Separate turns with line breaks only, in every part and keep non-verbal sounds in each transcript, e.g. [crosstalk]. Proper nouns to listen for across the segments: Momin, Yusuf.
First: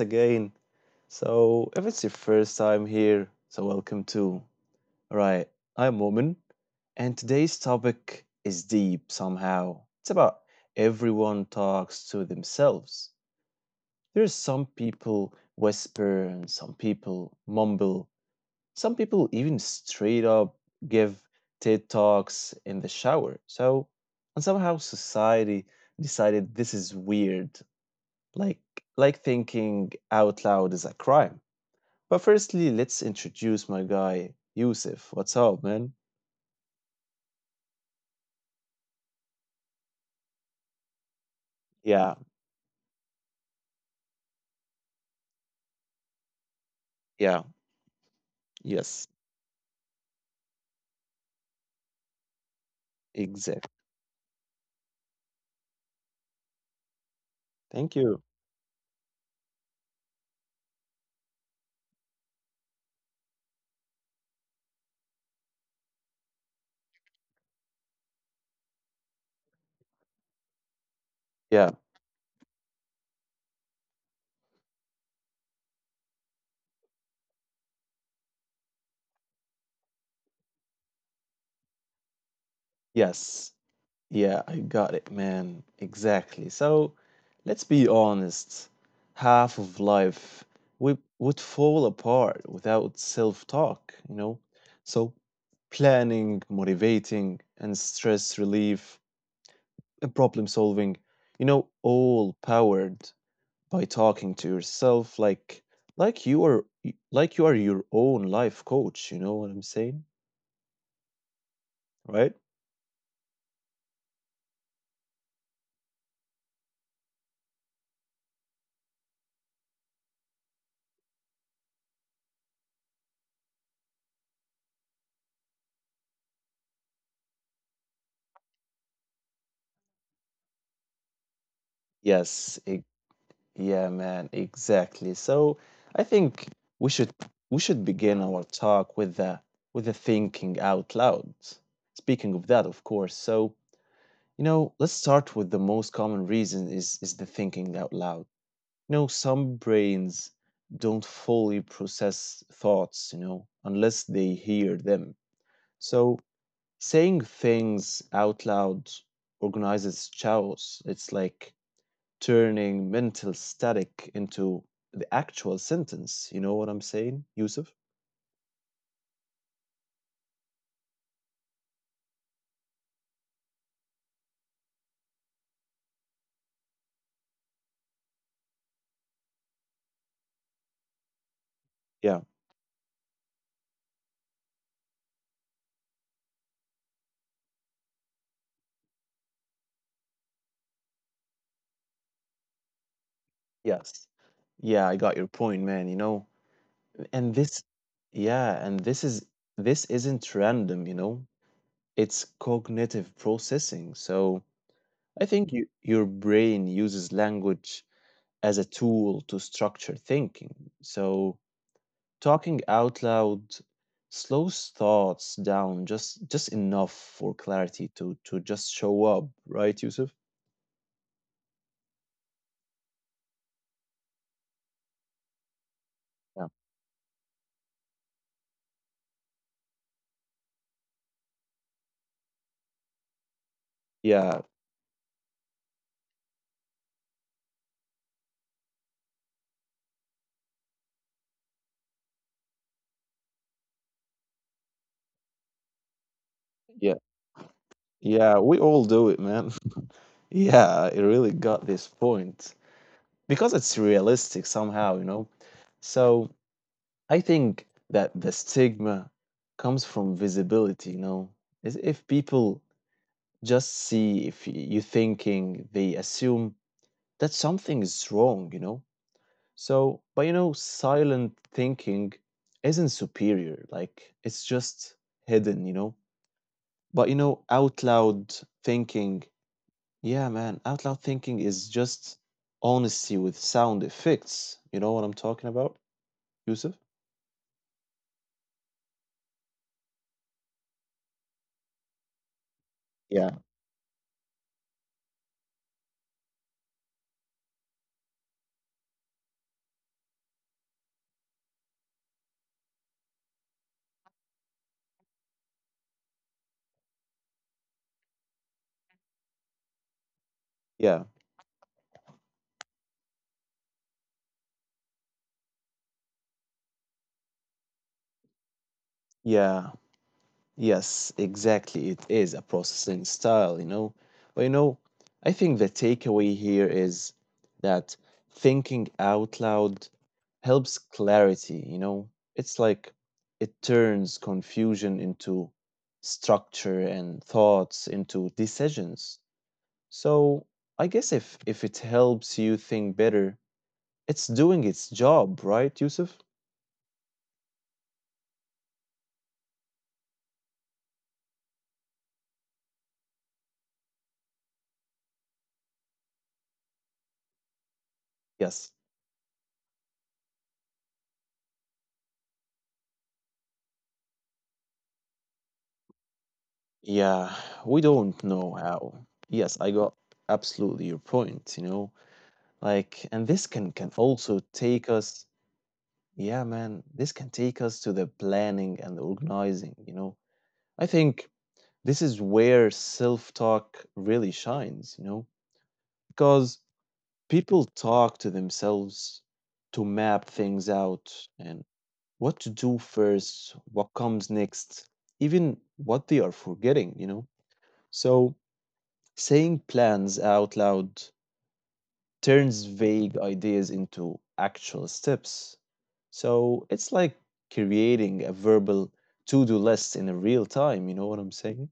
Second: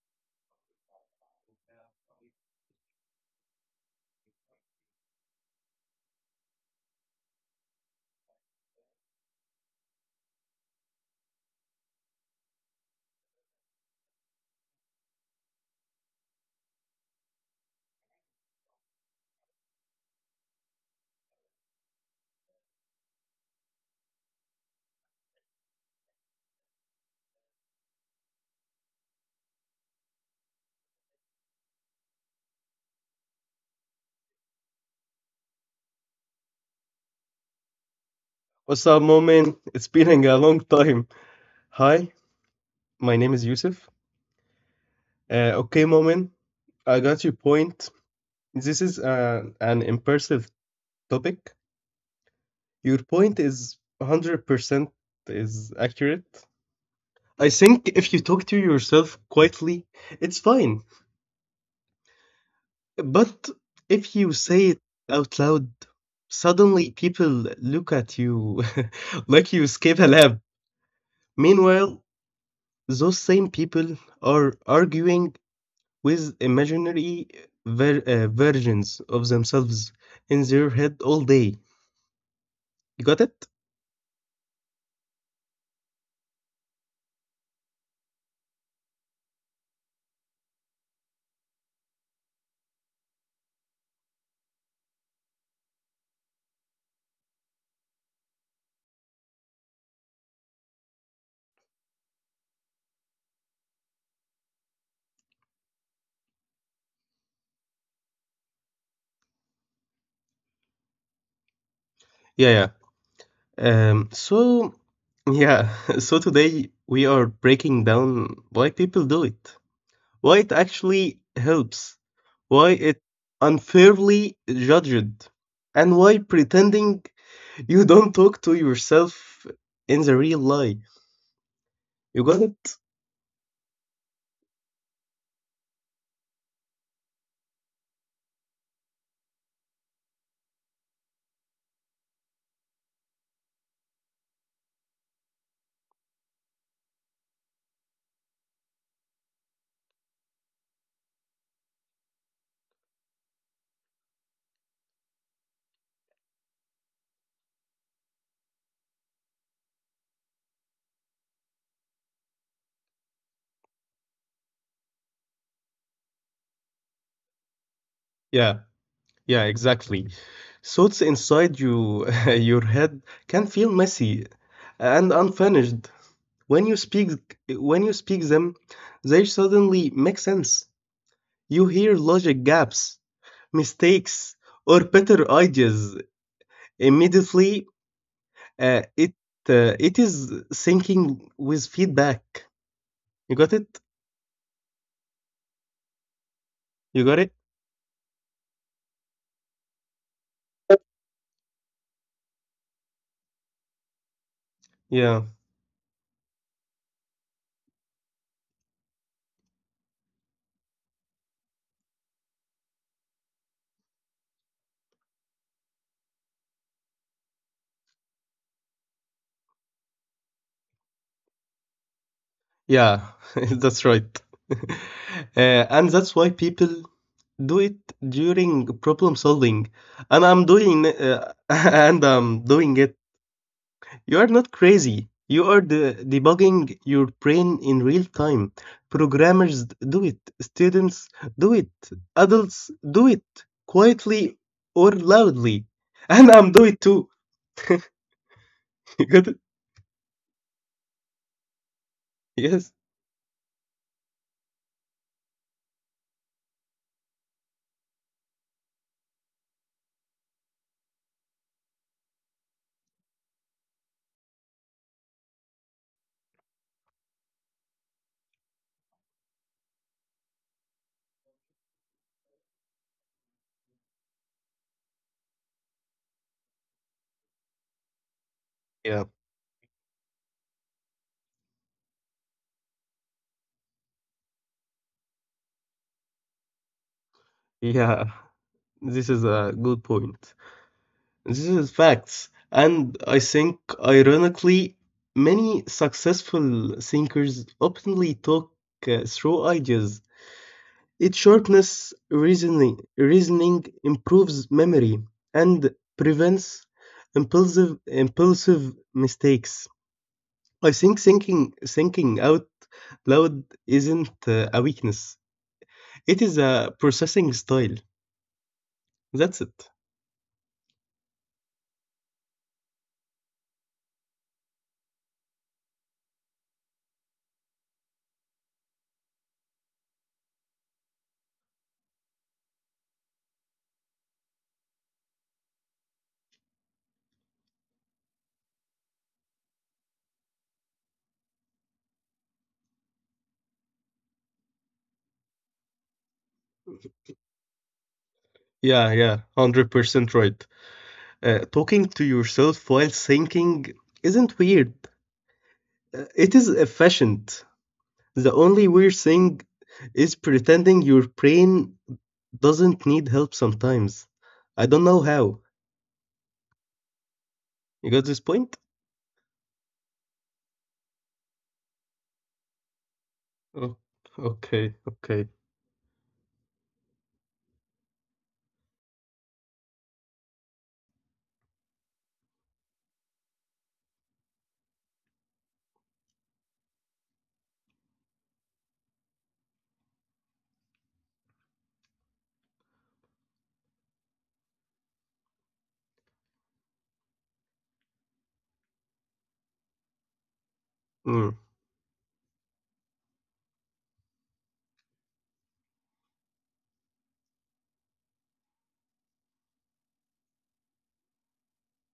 again. If it's your first time here, so welcome too. Right, I'm Woman, and today's topic is deep somehow. It's about everyone talks to themselves. There's some people whisper, and some people mumble. Some people even straight up give TED Talks in the shower. And somehow society decided this is weird, like like thinking out loud is a crime. But firstly, let's introduce my guy Yusuf. What's up, man?
What's up, Momin? It's been a long time. Hi,
Yeah,
my name is Yusuf. Okay, Momin, I got your
yeah,
point. This is
yes,
an impressive topic. Your point is
exact.
100% is accurate. I think
Thank
if you
you.
talk to yourself quietly, it's fine. But if you say it out loud, suddenly people look at you [laughs] like you escape a lab.
Yeah,
Meanwhile, those same people are arguing with imaginary versions of themselves in their head all day. You got it?
yes, yeah, I got it, man. Exactly. So let's be honest. Half of life we would fall apart without self-talk, you know? So planning, motivating, and stress relief and problem solving, you know, all powered by talking to yourself, like you are, like your own life coach, you know what I'm saying? Right?
Yeah, yeah. So, yeah, [laughs] so today we are breaking down why people do it, why it actually helps, why it unfairly judged, and why pretending you don't talk to yourself in the real life. You got it?
Yes, e- yeah, man, exactly. So I think we should we should begin our talk with the, with the thinking out loud. Speaking of that, of course. So, you know, let's start with the most common reason is the thinking out loud. You know, some brains don't fully process thoughts, you know, unless they hear them. So saying things out loud organizes chaos. It's like turning mental static into the actual sentence. You know what I'm saying, Yusuf?
Yeah. Yeah, exactly. Thoughts inside you, [laughs] your head can feel messy and unfinished. When you speak, when you speak them, they suddenly make sense. You hear
Yeah.
logic gaps, mistakes, or better ideas. Immediately, uh, it it is thinking with feedback. You got it?
Yes. Yeah, I got your point, man, you know.
You got it?
And this yeah, and this isn't random, you know. It's cognitive processing. So
Yeah.
I think your brain uses language as a tool to structure thinking. So talking out loud slows thoughts down just enough for clarity to just show up, right, Yusuf?
Yeah, [laughs] that's right. [laughs] And that's why
Yeah.
people do it during problem solving. [laughs] And I'm doing it. You are
Yeah,
not crazy. You are debugging your brain in real time. Programmers do it. Students do it. Adults do it quietly or loudly. [laughs] And I'm do it
yeah,
too.
yeah. We all
[laughs]
do it,
Good.
man. [laughs] Yeah, it really got this point
Yes.
because it's realistic somehow, you know. So I think that the stigma comes from visibility, you know. Is if people just see if y- you thinking, they assume that something is wrong, you know. So, but you know, silent thinking isn't superior, like it's just hidden, you know. But you know, out loud
Yeah.
thinking, yeah, man, out loud thinking is just honesty with sound effects. You know what I'm talking about, Yusuf?
Yeah. This is a good point. This is facts. And I
Yeah.
think, ironically, many successful thinkers openly talk through ideas. It sharpness reasoning, reasoning improves memory, and prevents impulsive mistakes. I think
Yeah,
thinking out loud isn't a weakness, it is a processing style. That's it.
yeah. Yes, exactly. It is a processing style, you know. But you know, I think the takeaway here is that thinking out loud helps clarity, you know. It's like it turns confusion into structure and thoughts into decisions. So, I guess if it helps you think better, it's doing its job, right, Yusuf?
Yeah, yeah, 100% right. Talking to yourself while thinking isn't weird. It is efficient. The only
Yes.
weird thing is pretending your brain doesn't need help sometimes. I don't know how.
Yeah, we
You got
don't
this
know
point?
how. Yes, I got absolutely your point, you know. Like, and this can
Oh,
can also
okay,
take us,
okay.
yeah, man, this can take us to the planning and the organizing, you know. I think this is where self-talk really shines, you know, because people talk to themselves to map things out and what to do first, what comes next, even what they are forgetting, you know. So, saying plans out loud
Mm,
turns vague ideas into actual steps. So it's like creating a verbal to do list in a real time. You know what I'm saying?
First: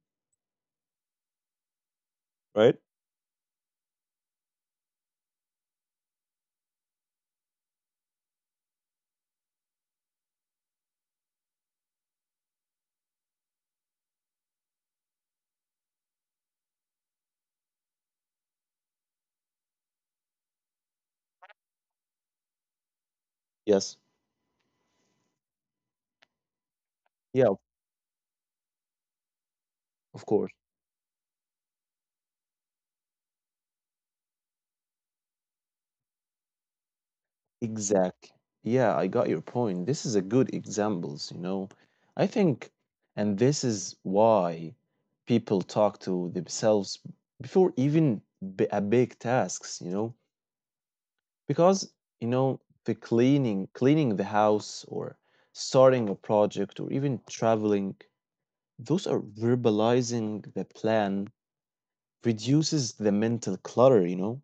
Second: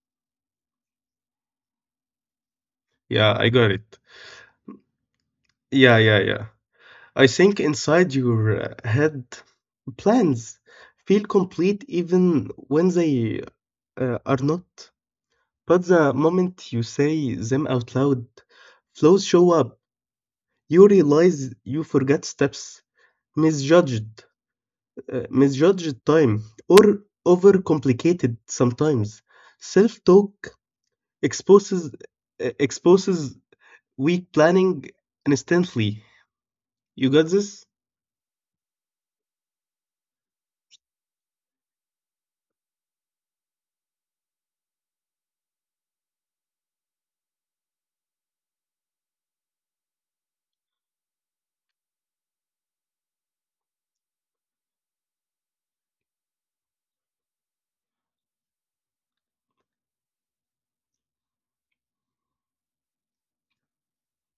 Right?
yeah, I got it. Yeah, yeah, yeah. I think inside your head, plans feel complete even when they are not. But the moment you say them out loud, flaws show up. You realize you forgot steps,
Yes.
misjudged, misjudged time, or
Yeah, of
overcomplicated sometimes.
of
Self-talk
course.
exposes exposes weak planning instantly. You got this?
Exactly. Yeah, I got your point. This is a good examples, you know. I think, and this is why people talk to themselves before even a big tasks, you know, because, you know, the cleaning the house or starting a project or even traveling, those are verbalizing the plan, reduces the mental clutter, you know.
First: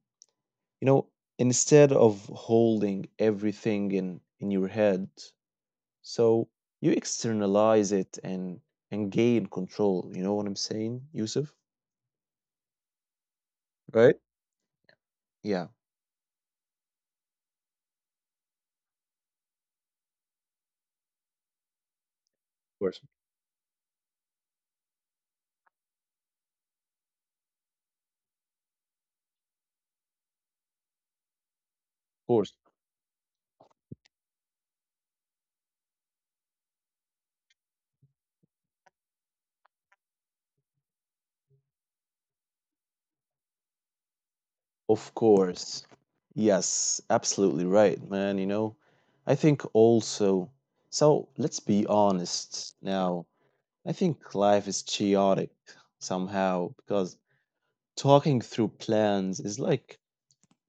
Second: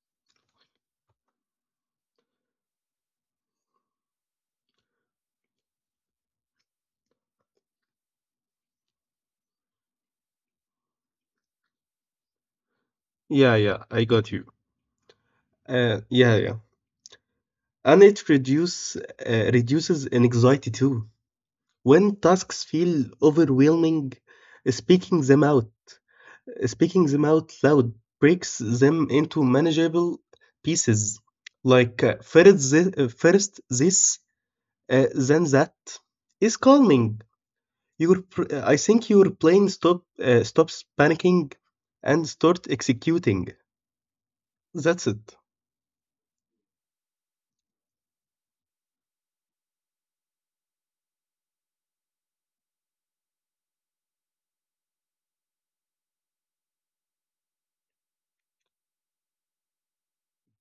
you know instead of holding everything in your head, so you externalize it and gain control, you know what I'm saying, Yusuf?
Yeah, yeah, I
Right?
got you.
Yeah. Of
Yeah, yeah. And it reduces anxiety too. When tasks feel
course.
overwhelming, speaking them out Speaking them out loud breaks them into manageable pieces, like
Of course.
first this, then that, is calming. I think your plane stops panicking and start executing. That's
Of
it.
course. Yes, absolutely right, man. You know, I think also, so let's be honest now. I think life is chaotic somehow because talking through plans is like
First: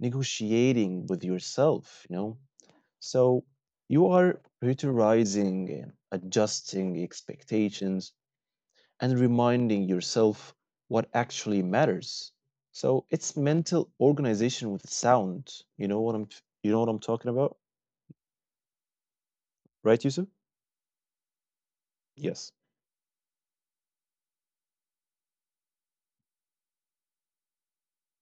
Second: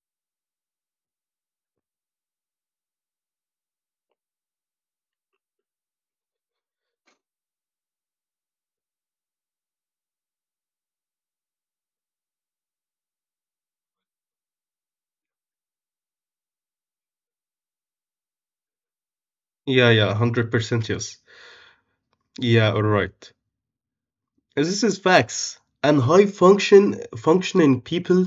negotiating with yourself, you know? So you are prioritizing and adjusting expectations and reminding yourself what actually matters. So it's mental organization with sound. You know what I'm you know what I'm talking about,
Yeah,
right,
yeah,
Yusuf?
100% yes.
Yes.
Yeah, all right. This is facts. And high functioning people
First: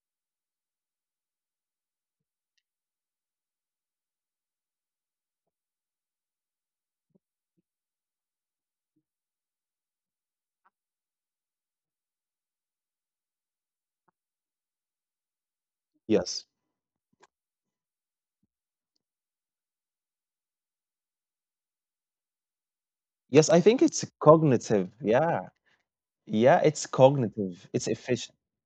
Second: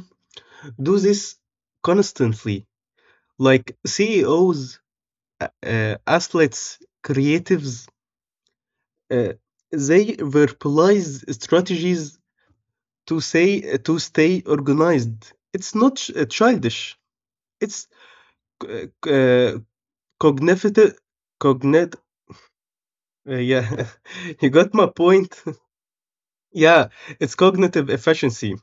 do this constantly. Like CEOs, أ athletes, creatives, uh, they verbalize strategies to say to stay organized. It's not ch
Yes.
childish. It's c c cognitive cognit
Yes, I think
yeah,
it's
[laughs] you got
cognitive.
my point.
Yeah.
[laughs]
Yeah, it's
Yeah, it's
cognitive. It's
cognitive
efficient.
efficiency.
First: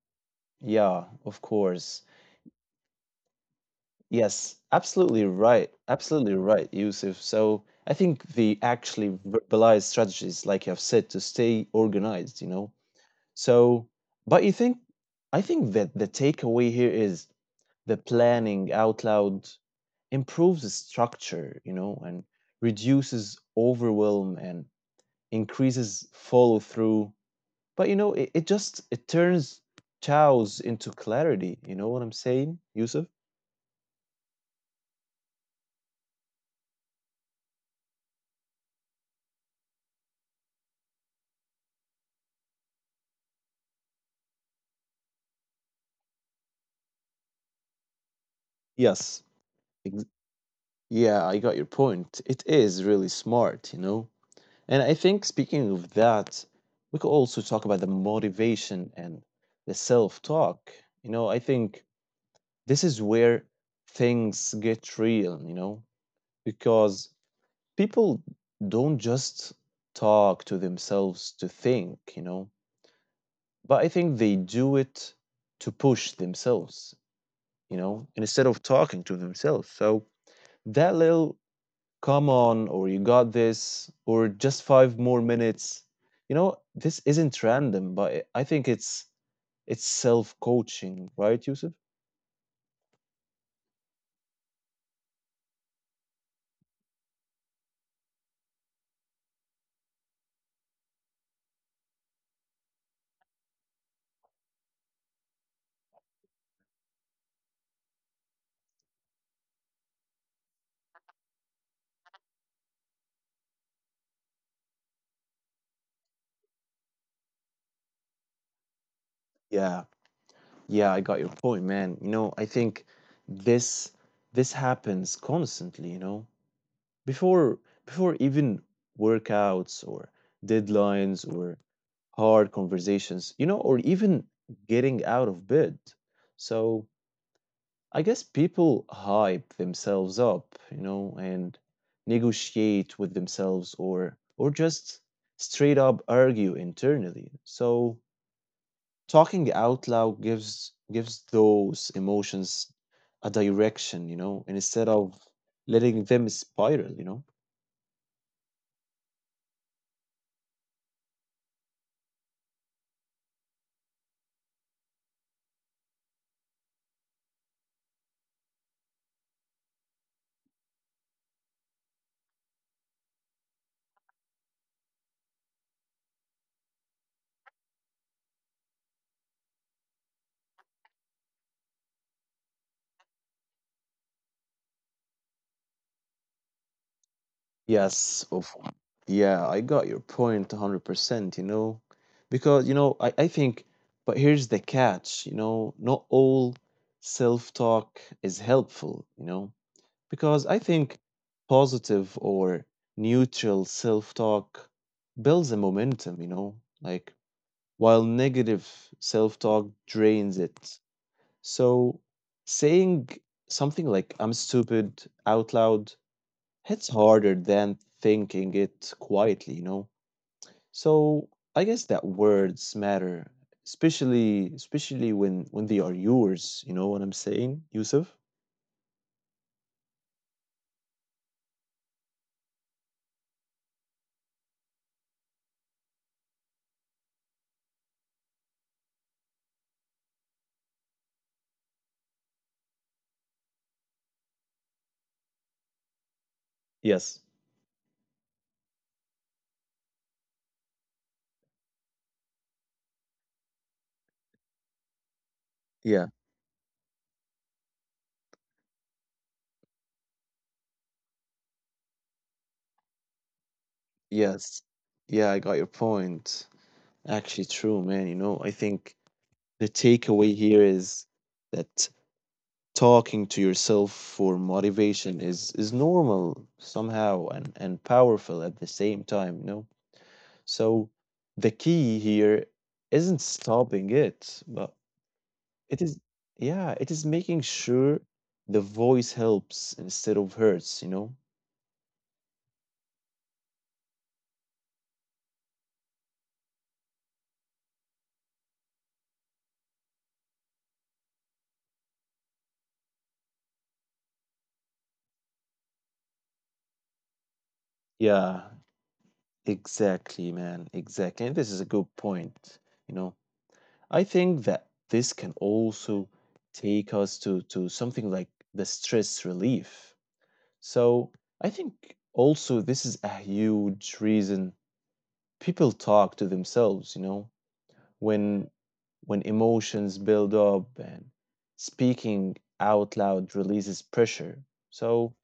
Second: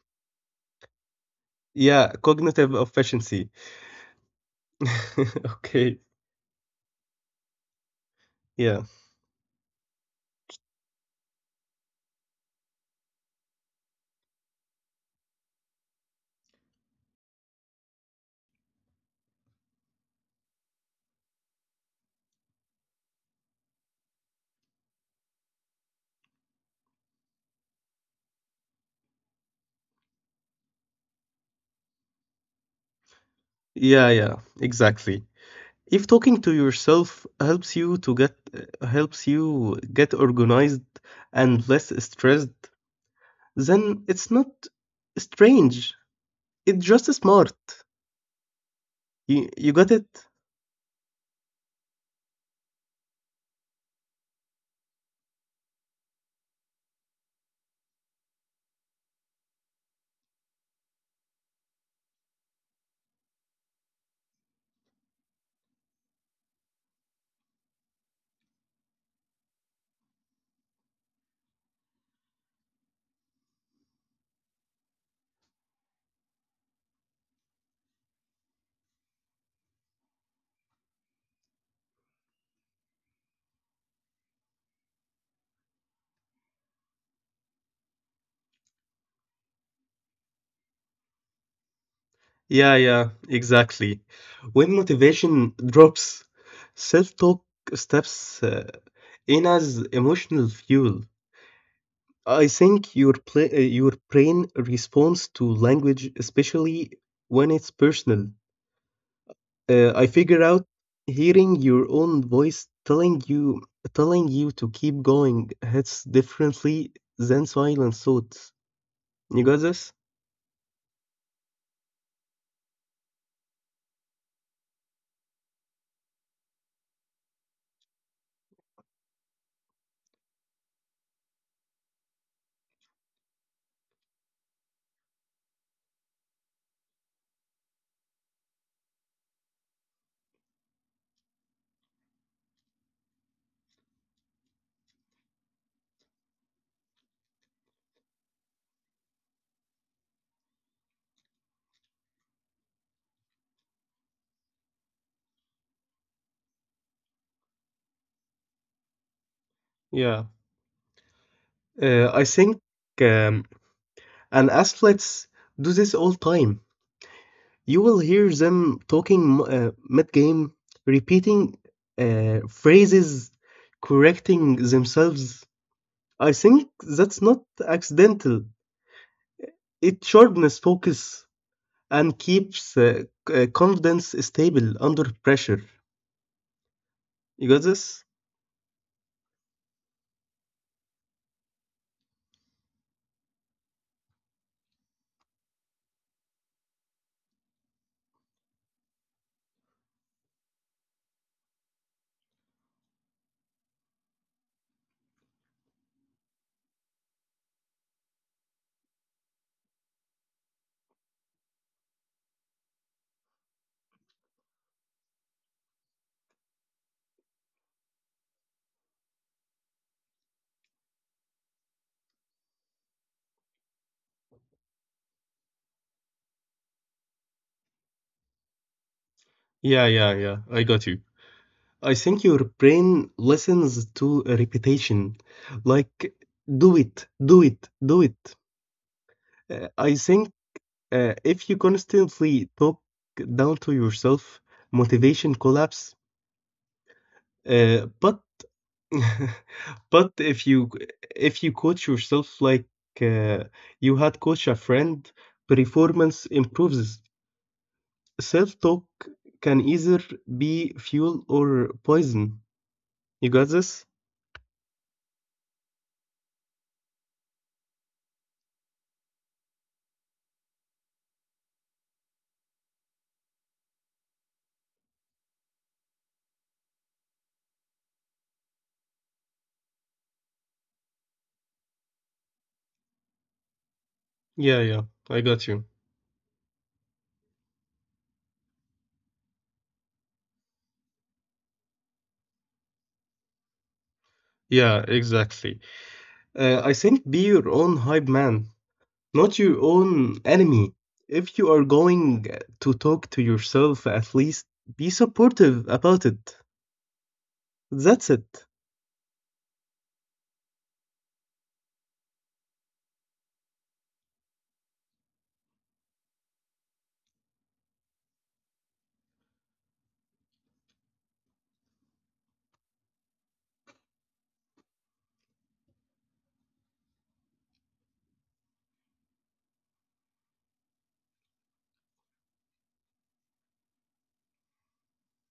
Yeah, of course.
Yeah, cognitive efficiency.
Yes, absolutely
[laughs]
right.
Okay.
Absolutely right, Yusuf. So I think the
Yeah.
actually verbalized strategies, like you have said, to stay organized, you know, so, but you think, I think that the takeaway here is the planning out loud improves the structure, you know, and reduces overwhelm and increases follow through, but you know, it just it turns chaos into clarity. You know what I'm saying, Yusuf?
Yeah, yeah, exactly. If talking to yourself helps you get organized and less stressed, then it's not strange. It's just smart.
Yes.
You got it?
Ex- yeah, I got your point. It is really smart, you know. And I think speaking of that, we could also talk about the motivation and the self talk. You know, I think this is where things get real, you know, because people don't just talk to themselves to think, you know, but I think they do it to push themselves, you know, instead of talking to themselves. So that little come on, or you got this, or just five more minutes. You know, this isn't random, but I think it's self-coaching, right, Yusuf?
Yeah, yeah, exactly. When motivation drops, self-talk steps in as emotional fuel. I think your pla- your brain responds to language, especially when it's personal. I figure out hearing your own voice telling you to keep going hits differently than silent thoughts. You got this?
Yeah, yeah, I got your point, man. You know, I think this this happens constantly, you know. before before even workouts or deadlines or hard conversations, you know, or even getting out of bed. So I guess people hype themselves up, you know, and negotiate with themselves or just straight up argue internally. So talking out loud gives those emotions a direction, you know, and instead of letting them spiral, you know.
Yeah. I think um, and athletes do this all time. You will hear them talking mid game, repeating phrases, correcting themselves. I think that's not accidental. It sharpens focus and keeps confidence stable under pressure. You got this?
Yes, of yeah, I got your point, 100%, you know. Because, you know, I think, but here's the catch, you know, not all self-talk is helpful, you know, because I think positive or neutral self-talk builds a momentum, you know, like while negative self-talk drains it. So saying something like I'm stupid out loud, it's harder than thinking it quietly, you know? So I guess that words matter, especially when they are yours, you know what I'm saying, Yusuf?
Yeah, yeah, yeah. I got you. I think your brain listens to a repetition, like do it, do it, do it. I think if you constantly talk down to yourself, motivation collapse.
Yes.
But [laughs] but if you coach yourself like uh, you had coached a friend,
Yeah.
performance improves. Self talk can either be fuel or poison. You got this?
Yes. Yeah, I got your point. Actually true, man, you know, I think the takeaway here is that talking to yourself for motivation is normal somehow and powerful at the same time, you know. So the key here isn't stopping it,
Yeah,
but
yeah, I got you.
it is, yeah, it is making sure the voice helps instead of hurts, you know.
Yeah, exactly. I think be your own hype man, not your own enemy. If you are going to talk to yourself, at least be supportive about it. That's
Yeah,
it.
exactly, man, exactly. And this is a good point, you know. I think that this can also take us to something like the stress relief. So I think also this is a huge reason people talk to themselves, you know, when emotions build up and speaking out loud releases pressure. So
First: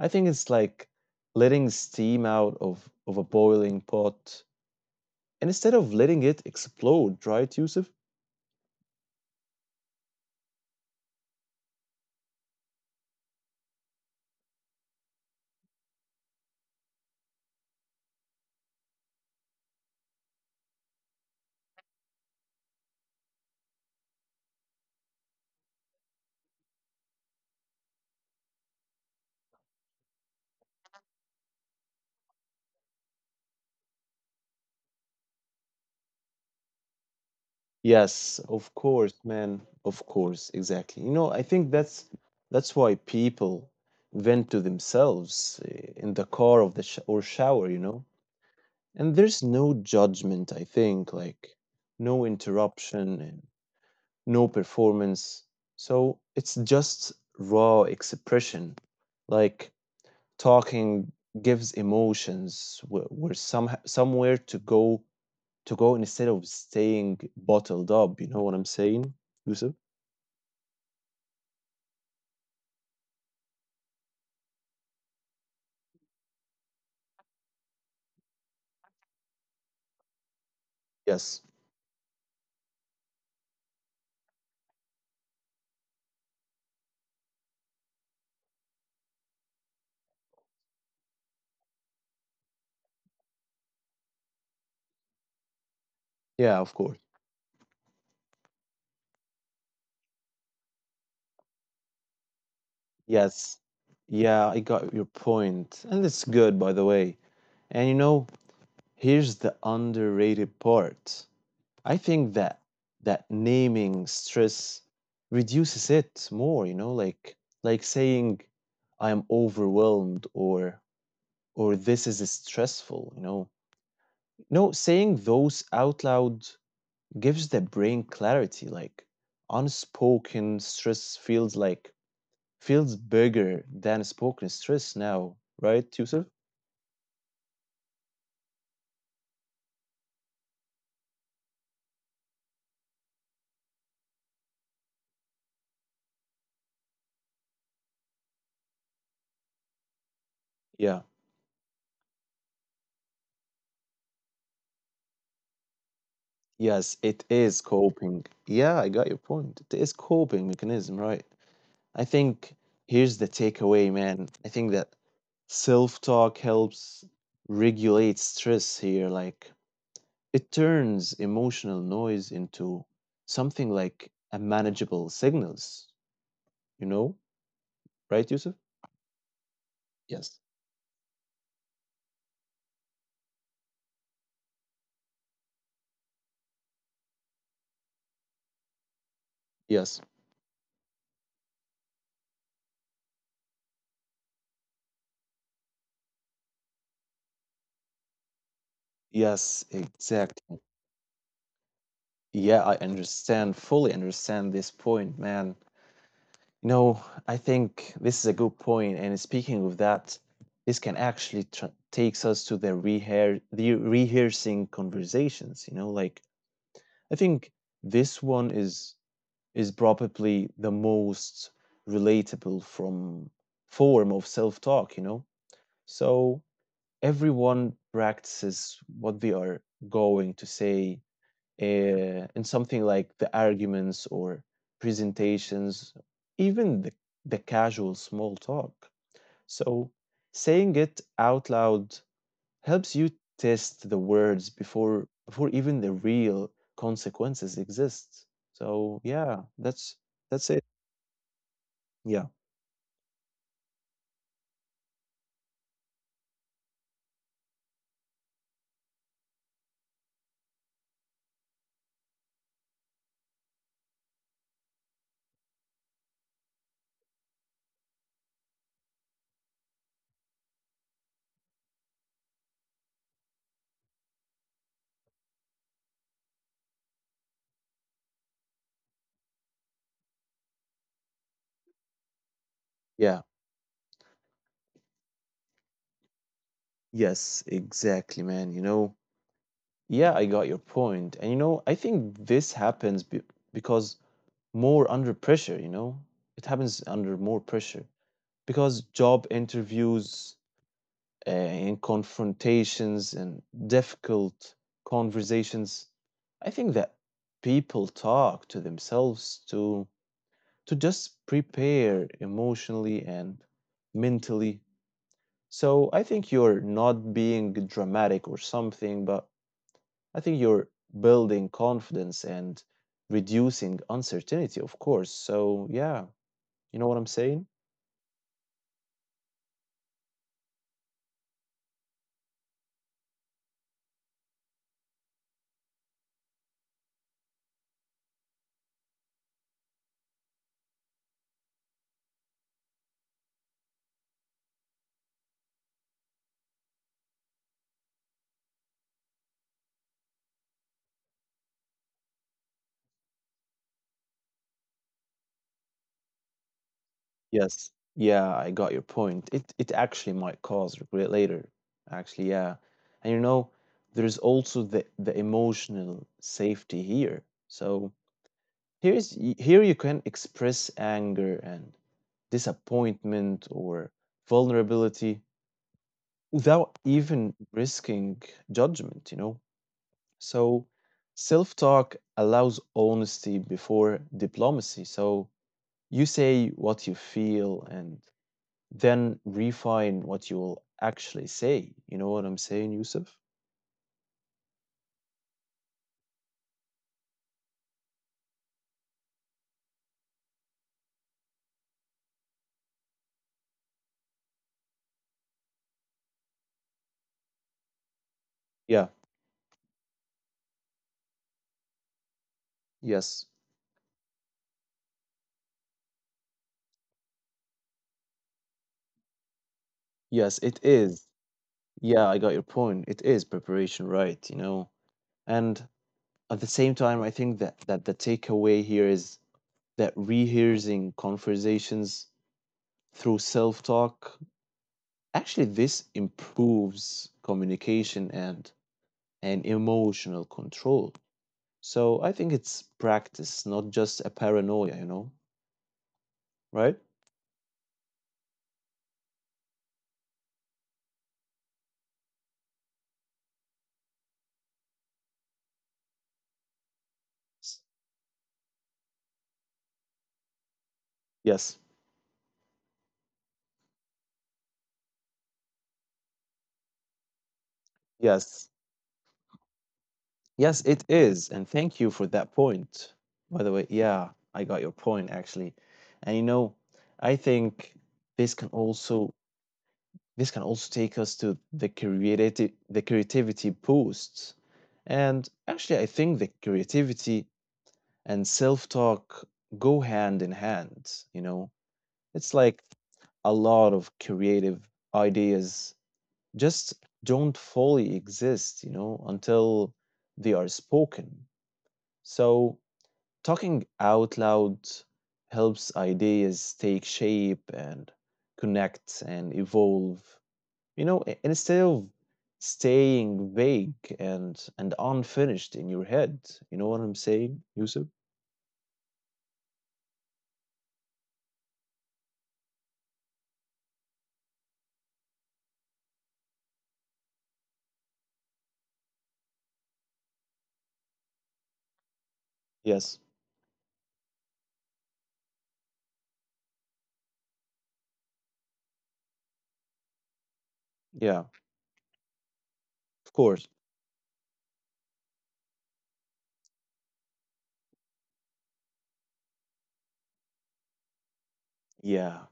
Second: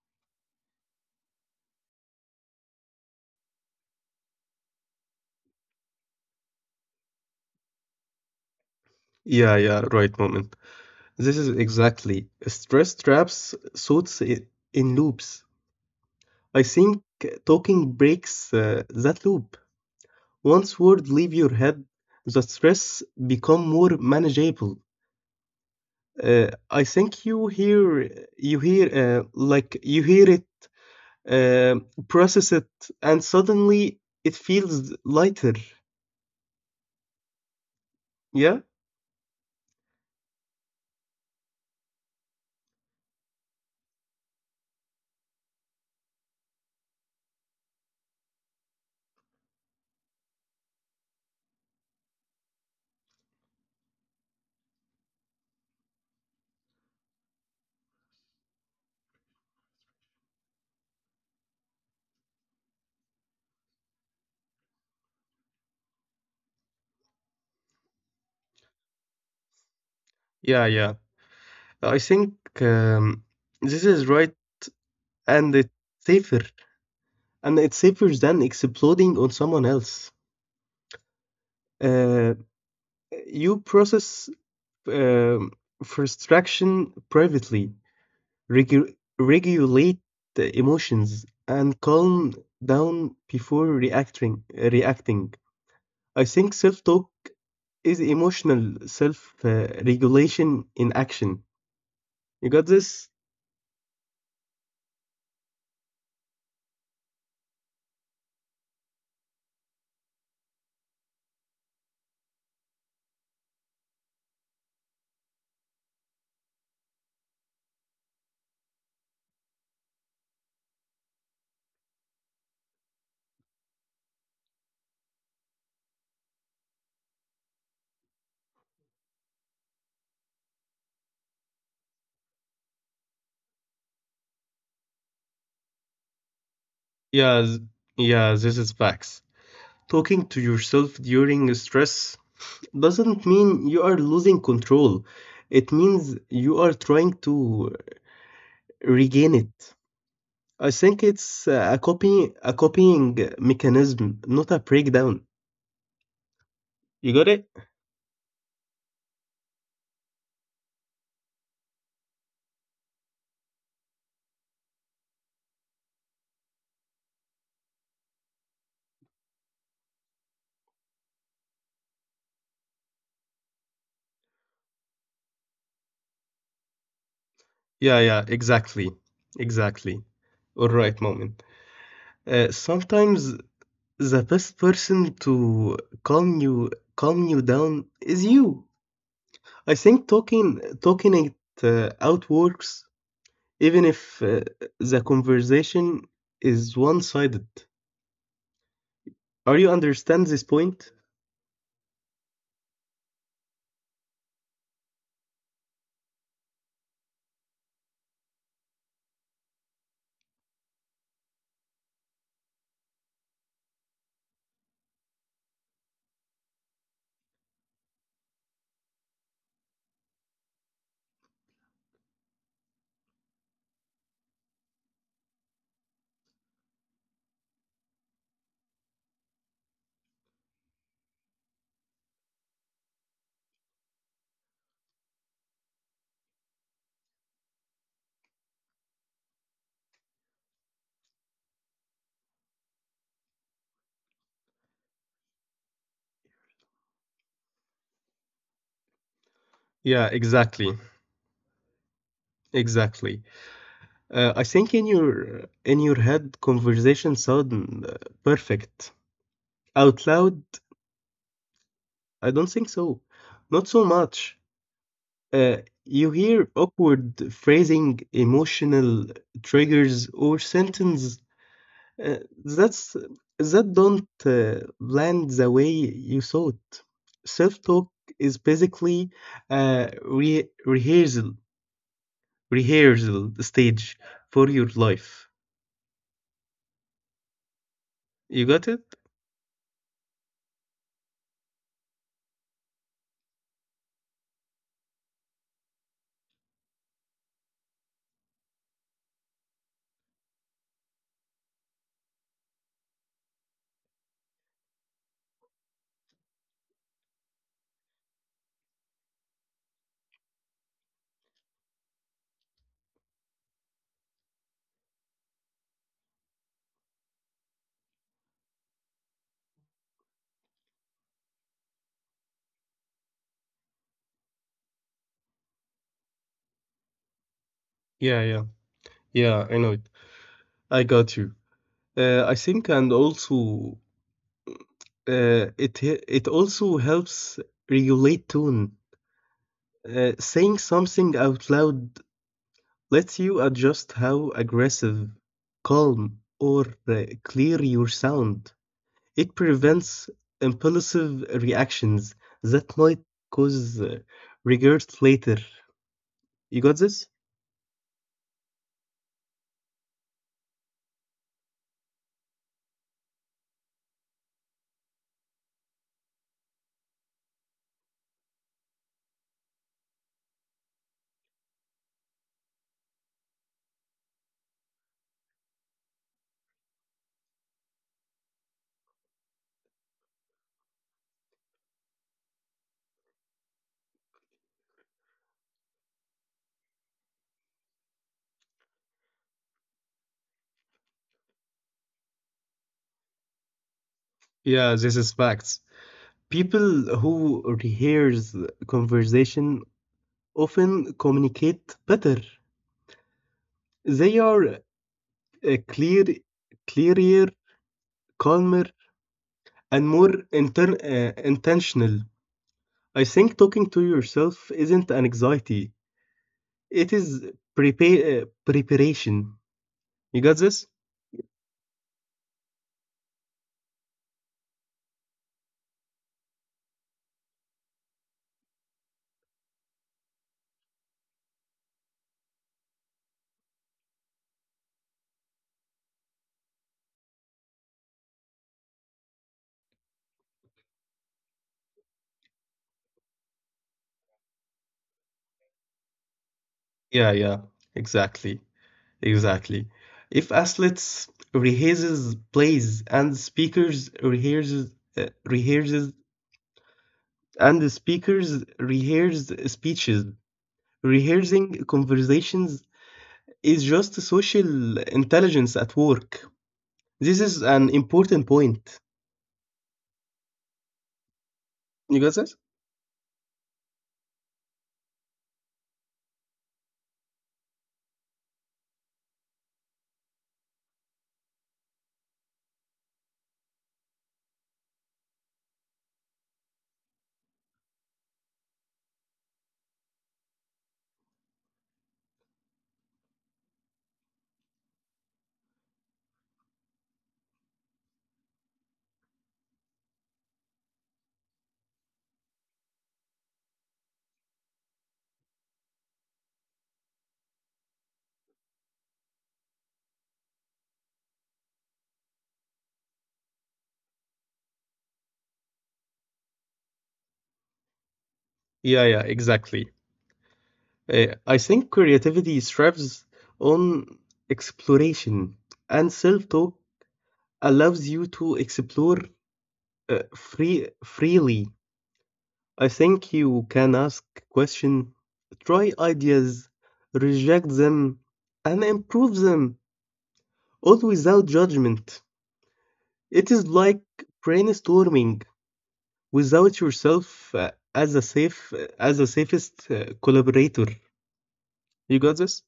I think it's like letting steam out of a boiling pot, and instead of letting it explode, right, Yusuf?
Yeah, yeah, right, moment. This is exactly. Stress traps thoughts in loops. I think talking breaks that loop. Once words leave your head, the stress become more manageable. I think you hear you hear you hear it, uh, process it, and suddenly it feels lighter.
Yes,
Yeah,
of course, man. Of course, exactly. You know, I think that's why people vent to themselves in the car of the sh or shower, you know. And there's no judgment, I think, like no interruption, no performance. So it's just raw expression. Like talking gives emotions where some somewhere to go instead of staying bottled up. You know what I'm saying, Yusuf?
yeah, yeah. I think um, this is right, and it's safer and it's safer than exploding on someone else.
Yes.
Uh, you process um frustration privately, regu- regulate the emotions, and calm down before reacting. Reacting. I think
Yeah, of course.
self-talk is emotional self-regulation in action. You got this?
Yes. Yeah, I got your point. And it's good, by the way. And you know, here's the underrated part. I think that naming stress reduces it more, you know, like saying I am overwhelmed or this is stressful, you know. No, saying those out loud gives the brain clarity, like unspoken stress feels bigger than spoken stress now, right, Yusuf?
Yeah, th- yeah, this is facts. Talking to yourself during stress doesn't mean you are losing control. It means you are trying to regain it. I
Yeah.
think it's a copying mechanism, not a breakdown.
Yes, it
You got
is
it?
coping. Yeah, I got your point. It is coping mechanism, right? I think here's the takeaway, man. I think that self-talk helps regulate stress here. Like it turns emotional noise into something like a manageable signals, you know?
Yeah,
Right,
yeah,
Yusuf?
exactly. Exactly.
Yes.
All right, moment. Sometimes the best person to calm you calm you down is you. I
Yes.
think talking it out works even if the conversation is one-sided.
Yes,
Are you understand this
exactly.
point?
Yeah, I understand, fully understand this point, man. You know, I think this is a good point. And speaking of that, this can actually tr takes us to the rehearsing conversations, you know, like I think this one is probably the most relatable from form of self-talk, you know. So everyone practices what they are going to say in something like the arguments or presentations, even the casual small talk. So, saying it out loud helps you test the words before even the real consequences exist. So, yeah, that's
Yeah,
that's it.
exactly,
Yeah.
exactly. I think in your head conversation sound perfect. Out loud, I don't think so. Not so much. Uh, you hear awkward phrasing, emotional triggers, or sentence Uh, that's that don't land the way you thought. Self-talk is basically rehearsal,
Yeah.
rehearsal stage for your life.
Yes, exactly, man.
You
You
got it?
know, yeah, I got your point. And you know, I think this happens because more under pressure, you know? It happens under more pressure. Because job interviews, and confrontations and difficult conversations, I think that people talk to themselves to just prepare emotionally and mentally. So I think you're not being dramatic or something, but I think you're building confidence and reducing uncertainty, of course. So yeah, you know what I'm saying?
Yeah, yeah, yeah, I know it. I got you. I think, and also it also helps regulate tone. Saying something out loud lets you adjust how aggressive, calm, or clear your sound. It prevents impulsive reactions that might cause regrets later. You got this?
Yes. Yeah, I got your point. It actually might cause regret later. Actually, yeah. And you know, there's also the emotional safety here. So here you can express anger and disappointment or vulnerability without even risking judgment, you know. So self-talk allows honesty before diplomacy. So you say what you feel and then refine what you will actually say. You know what I'm saying, Yusuf?
Yeah, this is facts. People who rehearse conversation often communicate better. They are uh, clear, clearer, calmer,
Yeah,
and more intentional. I
yes,
think talking to yourself isn't an anxiety. It is prepare preparation. You got
yes, it
this?
is. Yeah, I got your point. It is preparation, right? You know, and at the same time, I think that the takeaway here is that rehearsing conversations through self-talk actually this improves communication and emotional control. So I think it's practice, not just a paranoia, you know, right?
Yeah, yeah, exactly, exactly. If athletes rehearses plays and speakers rehearses rehearses
S-
and the speakers rehearse speeches,
Yes.
rehearsing conversations is just social intelligence at work. This is an
Yes.
important point.
Yes, it is. And thank you for that
You got this?
point. By the way, yeah, I got your point actually. And you know, I think this can also take us to the creativity boosts. And actually I think the creativity and self-talk go hand in hand, you know. It's like a lot of creative ideas just don't fully exist, you know, until they are spoken. So talking out loud helps ideas take shape and connect and evolve, you know, instead of staying vague and unfinished in your head. You know what I'm saying, Yusuf?
Yeah, yeah, exactly. I think creativity thrives on exploration, and self-talk allows you to explore freely. I
Yes.
think you can ask questions, try ideas, reject them, and improve them, all without
Yeah,
judgment.
of
It is
course.
like brainstorming without yourself as a safest collaborator. You got
Yeah.
this?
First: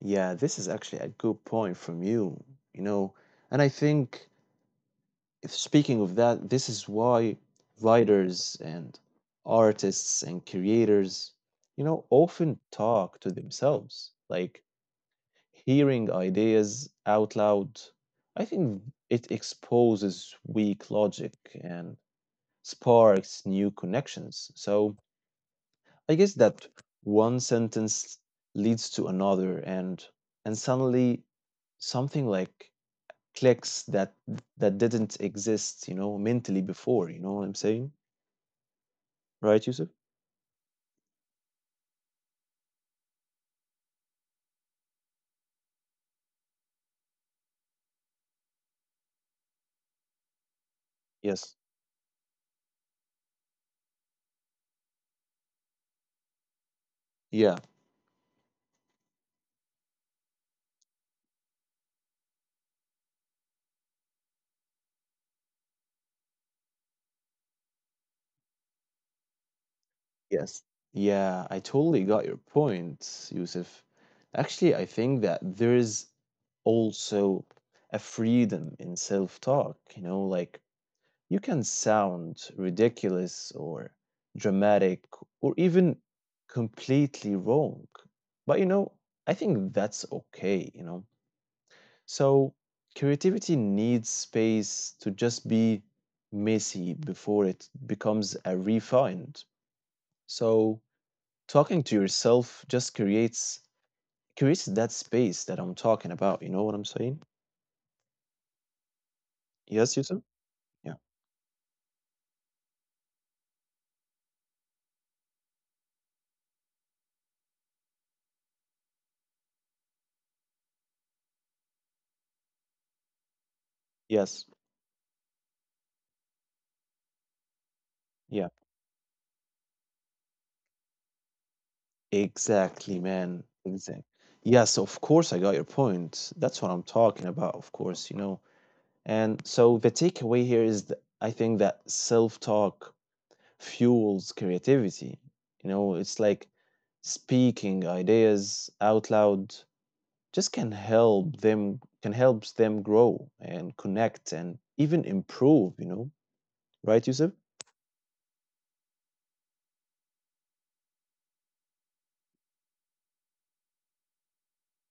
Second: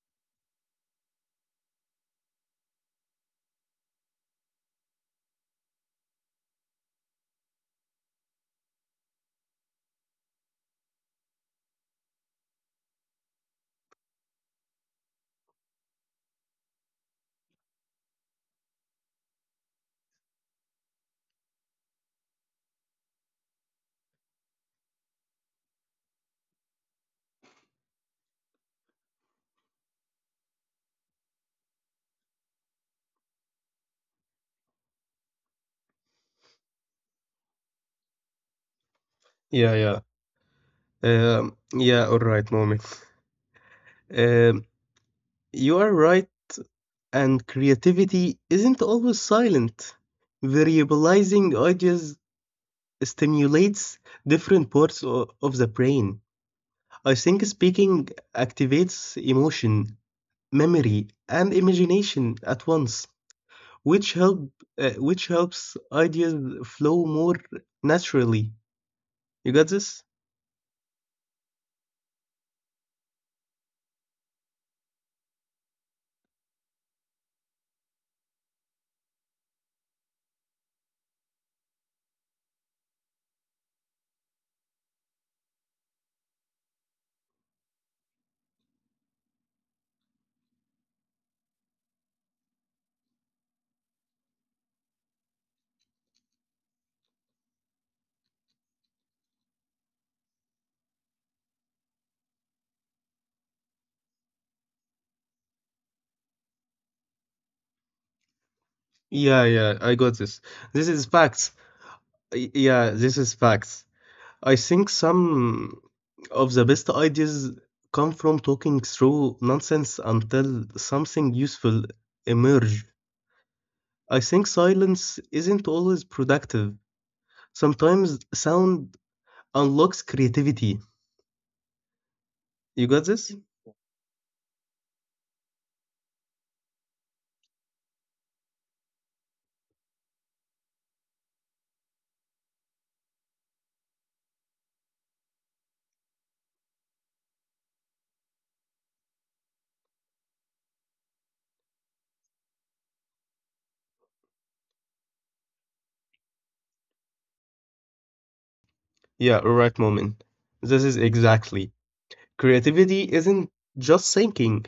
Yeah, this is actually a good point from you, you know. And I think, if speaking of that, this is why writers and artists and creators, you know, often talk to themselves. Like hearing ideas out loud, I think it exposes weak logic and sparks new connections. So I guess that one sentence leads to another, and suddenly something like clicks that didn't exist, you know, mentally before. You know what I'm saying? Right,
Yeah,
Yusuf?
yeah. Yeah, all right, moment. Um, you are right, and creativity isn't always silent.
Yes.
Variabilizing ideas stimulates different parts of the brain. I think
Yeah.
speaking activates emotion, memory, and imagination at once, which help which helps ideas flow more naturally. You got this?
Yes. Yeah, I totally got your point, Yusuf. Actually, I think that there is also a freedom in self-talk, you know, like you can sound ridiculous or dramatic or even completely wrong. But you know, I think that's okay, you know. So creativity needs space to just be messy before it becomes a refined. So talking to yourself just creates that space that I'm talking about. You know what I'm saying?
Yeah, yeah,
Yes,
I
Yusuf?
got this.
Yeah.
This is facts. Yeah, this is facts. I think some of the best ideas come from talking through nonsense until something useful emerge. I
Yes.
think silence isn't always productive. Sometimes
Yeah.
sound unlocks creativity.
Exactly,
You got
man.
this?
Exactly. Yes, of course I got your point. That's what I'm talking about, of course, you know. And so the takeaway here is that I think that self talk fuels creativity. You know, it's like speaking ideas out loud just can helps them grow and connect and even improve, you know. Right, Yusuf?
Yeah, right moment. This is exactly. Creativity isn't just thinking,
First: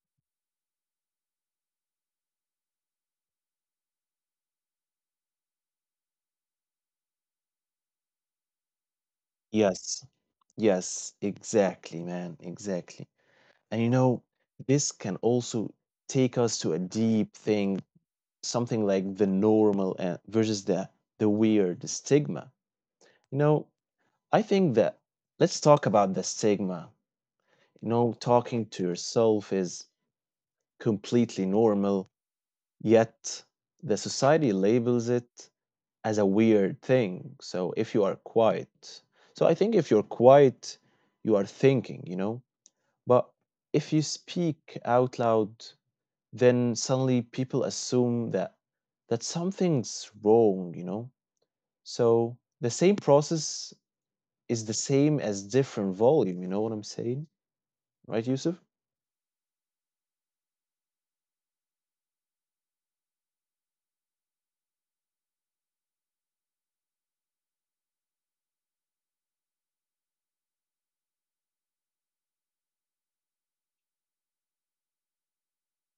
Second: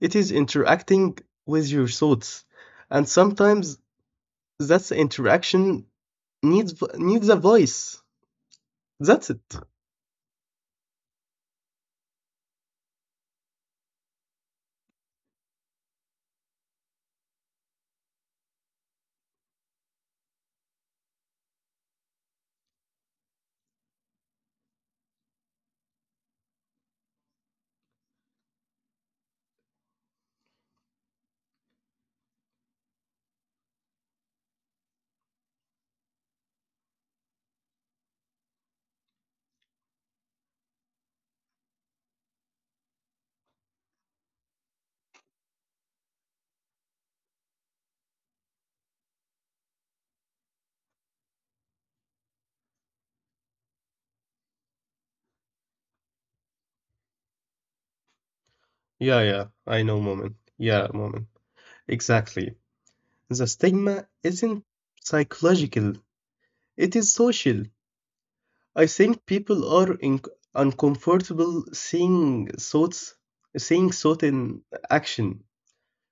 it is interacting with your thoughts. And sometimes that interaction needs a voice. That's it.
Yes. Yes, exactly, man. Exactly. And you know, this can also take us to a deep thing, something like the normal and versus the weird stigma. You know, I think that let's talk about the stigma. You know, talking to yourself is completely normal, yet the society labels it as a weird thing. So I think if you're quiet, you are thinking, you know, but if you speak out loud, then suddenly people assume that something's wrong, you know. So the same process is the same as different volume. You know what I'm saying? Right, Yusuf?
Yeah, yeah, I know, Moment. Yeah, Moment. Exactly. The stigma isn't psychological, it is social. I think people are uncomfortable seeing thought in action.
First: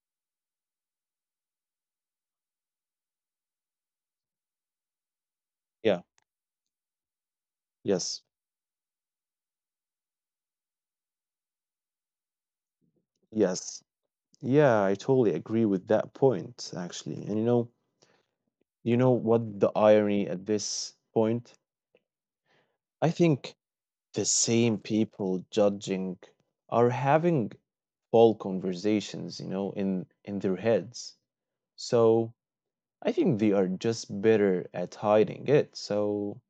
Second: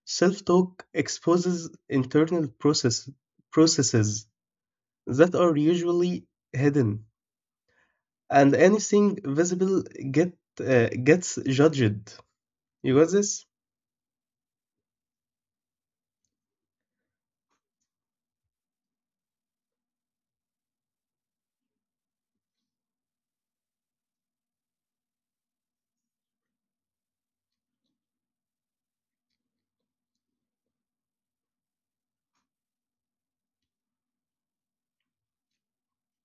Self-talk exposes internal processes that are
Yeah.
usually hidden,
Yes.
and anything visible get gets judged. You got this?
Yes. Yeah, I totally agree with that point, actually. And you know what the irony at this point? I think the same people judging are having full conversations, you know, in their heads. So I think they are just better at hiding it. So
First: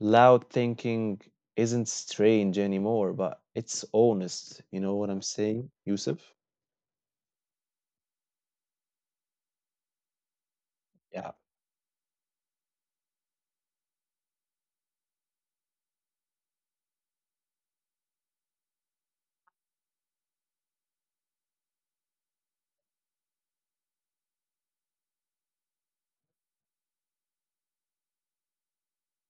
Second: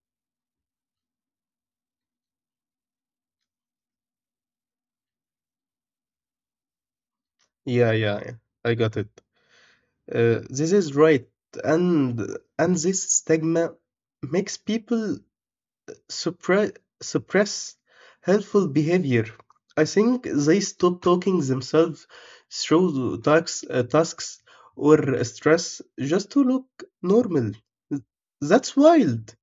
loud thinking isn't strange anymore, but it's honest. You know what I'm saying, Yusuf?
Yeah, yeah, yeah. I got it. This is
Yeah.
right, and this stigma makes people suppress suppress helpful behavior. I think they stop talking themselves through tasks, or stress just to look normal. That's wild.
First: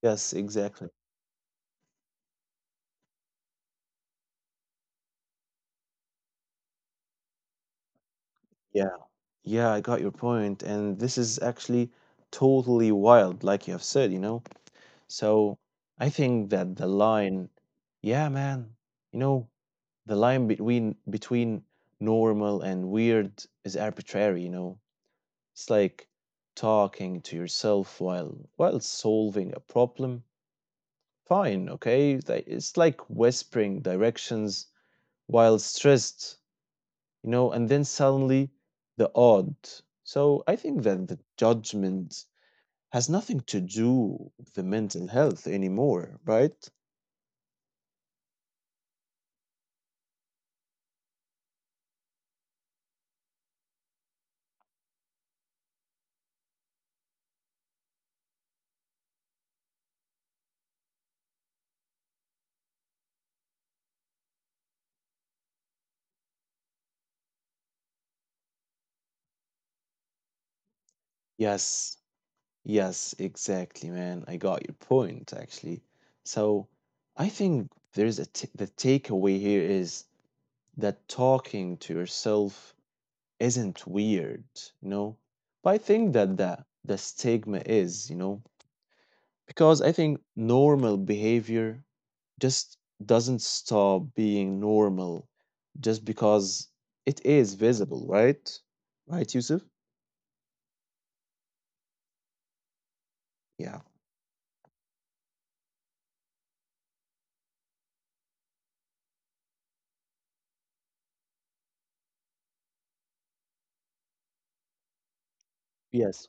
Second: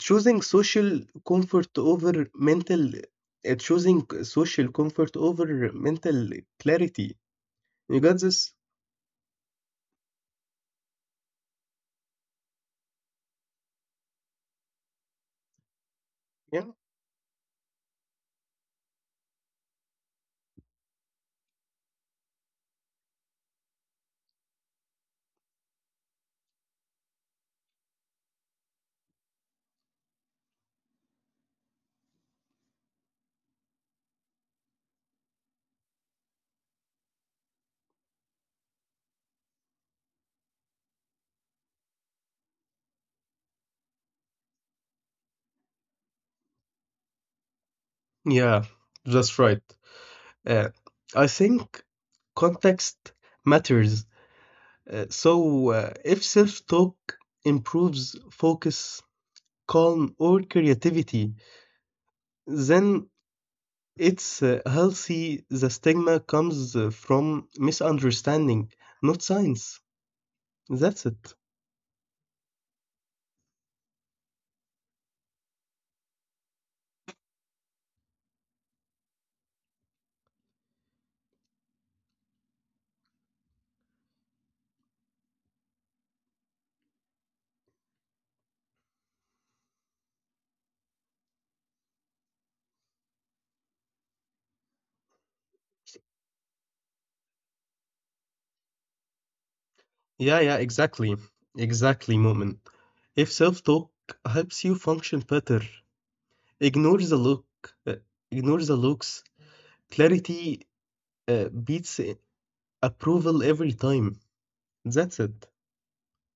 Yes,
Choosing
exactly.
social comfort over mental, choosing social comfort over mental clarity. You got this?
Yeah. Yeah, I got your point. And this is actually totally wild, like you have said, you know? So I think
Yeah.
that the line, yeah, man, you know, the line between normal and weird is arbitrary, you know? It's like talking to yourself while solving a problem, fine, okay? It's like whispering directions while stressed, you know, and then suddenly the odd. So I think that the judgment has nothing to do with the mental health anymore, right?
Yeah, that's right. Uh, I think context matters. If self talk improves focus, calm, or creativity, then it's healthy. The stigma comes from misunderstanding, not science. That's it.
Yes, yes, exactly, man. I got your point, actually. So I think there's the takeaway here is that talking to yourself isn't weird, you know? But I think that the stigma is, you know, because I think normal behavior just doesn't stop being normal just because it is visible, right? Right, Yusuf?
Yeah, yeah, exactly. Exactly, moment. If self
Yeah.
talk helps you function better, ignore the look, uh, ignore the looks. Clarity beats approval every time. That's it.
Yes.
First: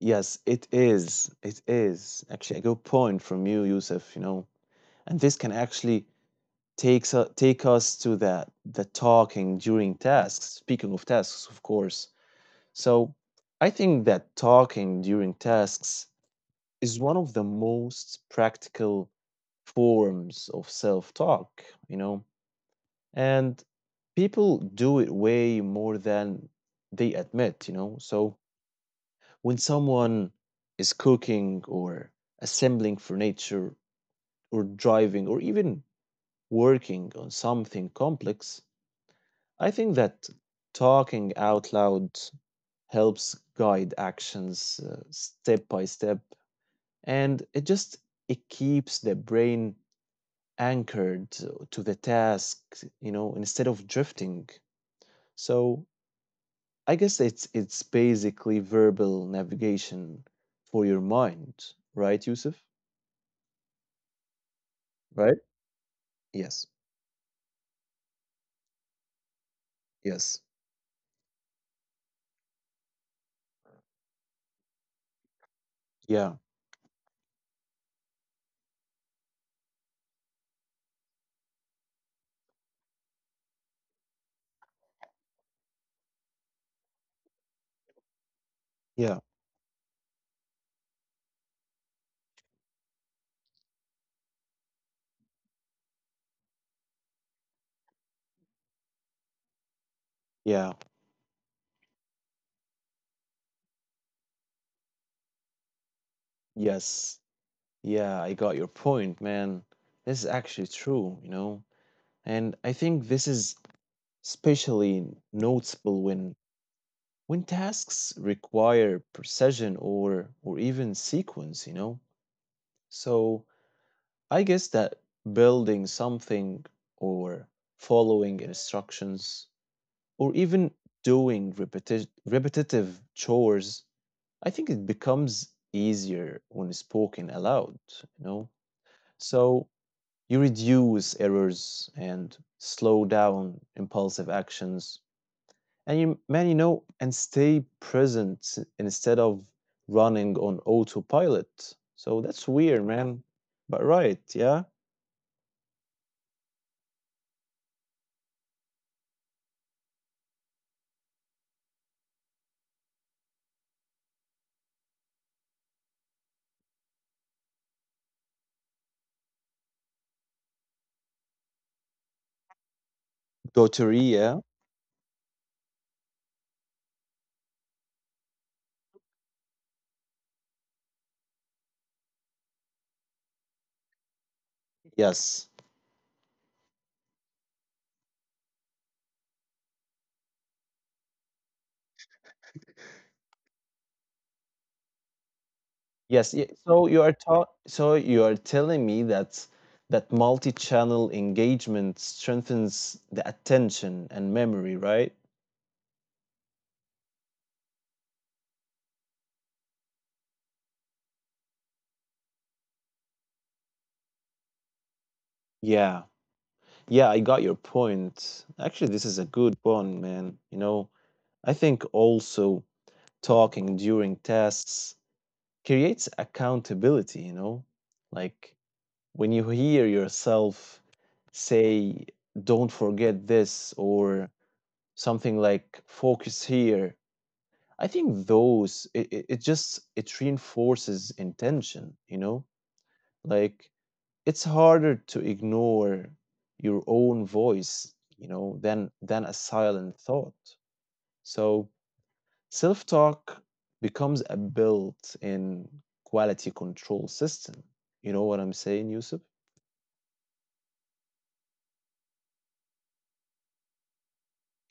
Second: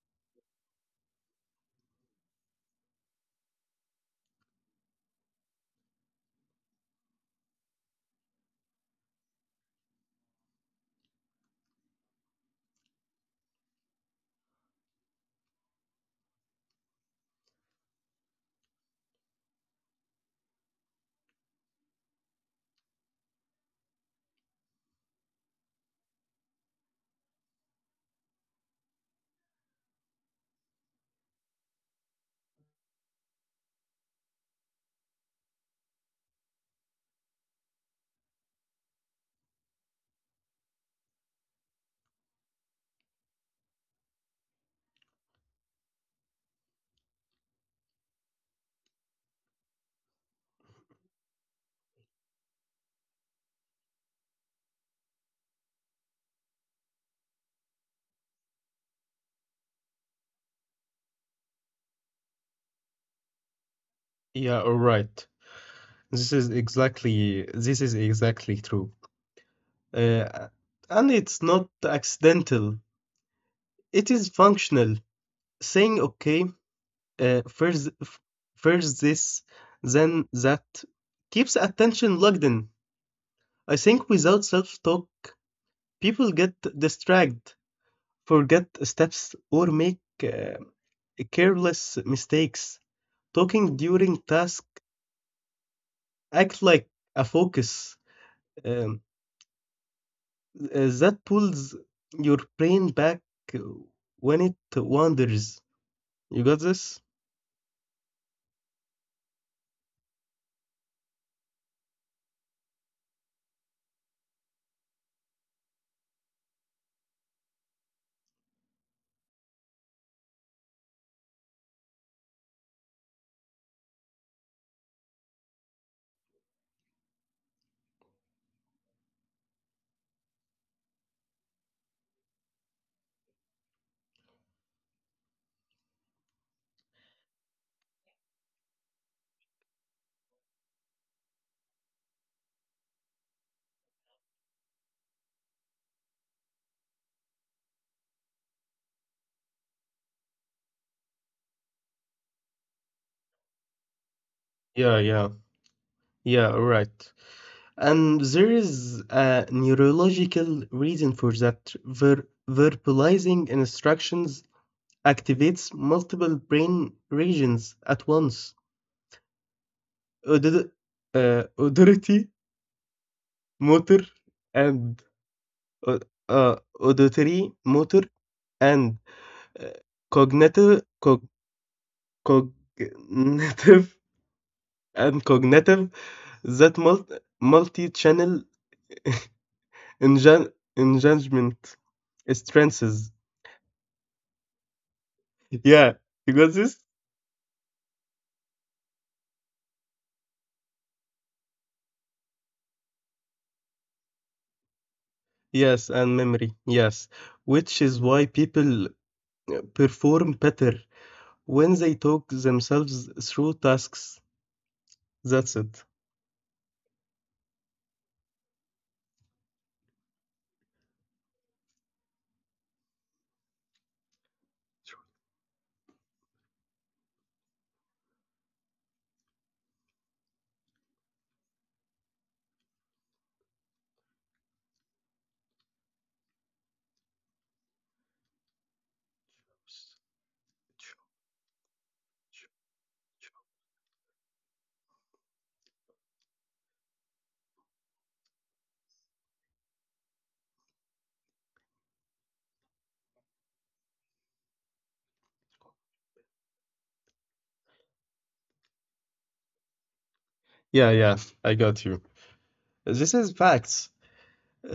Yes, it is. It is. Actually, a good point from you, Yusuf, you know. And this can actually take us to the talking during tasks. Speaking of tasks, of course. So I think that talking during tasks is one of the most practical forms of self-talk, you know. And people do it way more than they admit, you know. So when someone is cooking or assembling furniture or driving or even working on something complex, I think that talking out loud helps guide actions step by step, and it just it keeps the brain anchored to the task, you know, instead of drifting. So I guess it's basically verbal navigation for your mind, right, Yusuf?
Yeah, all right.
Right? Yes.
This is exactly true.
Yes.
Uh, and it's not accidental. It is functional. Saying
Yeah.
okay, uh, first f- first this, then that keeps attention locked in. I think without self-talk, people get distracted, forget
Yeah.
steps, or make careless mistakes. Talking during task act like a focus um,
Yeah.
that pulls your brain back uh, when it wanders. You got this?
Yes. Yeah, I got your point, man. This is actually true, you know? And I think this is especially noticeable when tasks require precision or even sequence, you know? So I guess that building something or following instructions or even doing repetitive chores, I think it becomes easier when spoken aloud, you know? So you reduce errors and slow down impulsive actions. And you, man, you know, and stay present instead of running on autopilot. So that's weird, man. But right, yeah.
Yeah, yeah, yeah. All right. And there is a neurological reason for that. Verbalizing instructions activates multiple brain regions at once. Audit- auditory, motor,
Doteria,
and au auditory, motor, and uh, cognitive, cog, cognitive, [laughs] and
yes,
cognitive that multi-channel engagement strengths. Yeah,
yes.
you got this?
So you are taught. So you are telling me that that multi-channel engagement strengthens the attention and memory, right?
Yes, and memory. Yes, which is why people perform better when they talk themselves through tasks. That's it.
Yeah. Yeah, I got your point. Actually, this is a good one, man. You know, I think also talking during tests creates accountability, you know? Like when you hear yourself say, don't forget this, or something like focus here. I think those, it reinforces intention, you know? Like it's harder to ignore your own voice, you know, than a silent thought. So self-talk becomes a built-in quality control system. You know what I'm saying, Yusuf?
Yeah, I got you. This is facts.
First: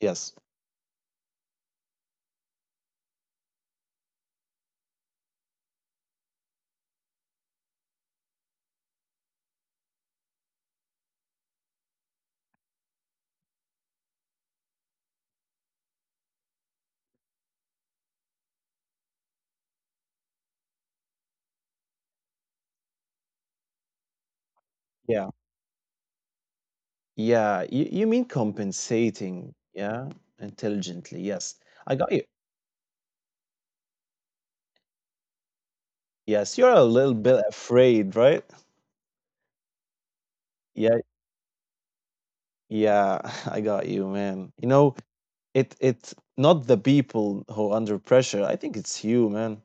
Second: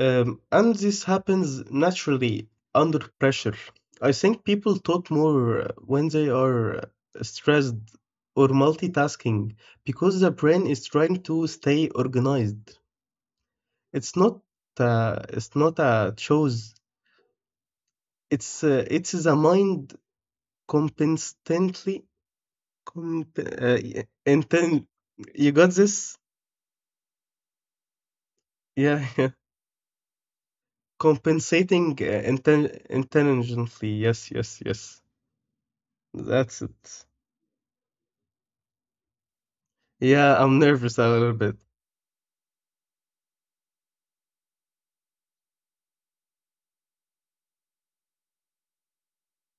Yes.
And this happens naturally under pressure. I think people talk more when they are stressed or multitasking because the brain is trying to stay organized. It's not it's not a choice. It's it is a mind competently comp- uh, y- inten-
Yeah.
you got this?
Yeah, you mean
Yeah, [laughs] yeah.
compensating, yeah, intelligently. Yes, I
Compensating
got you.
intelligently. Yes.
Yes,
That's
you're a
it.
little bit afraid, right?
Yeah, I'm
Yeah,
nervous a little bit.
yeah, [laughs] I got you, man, you know. It's not the people who under pressure. I think it's you, man.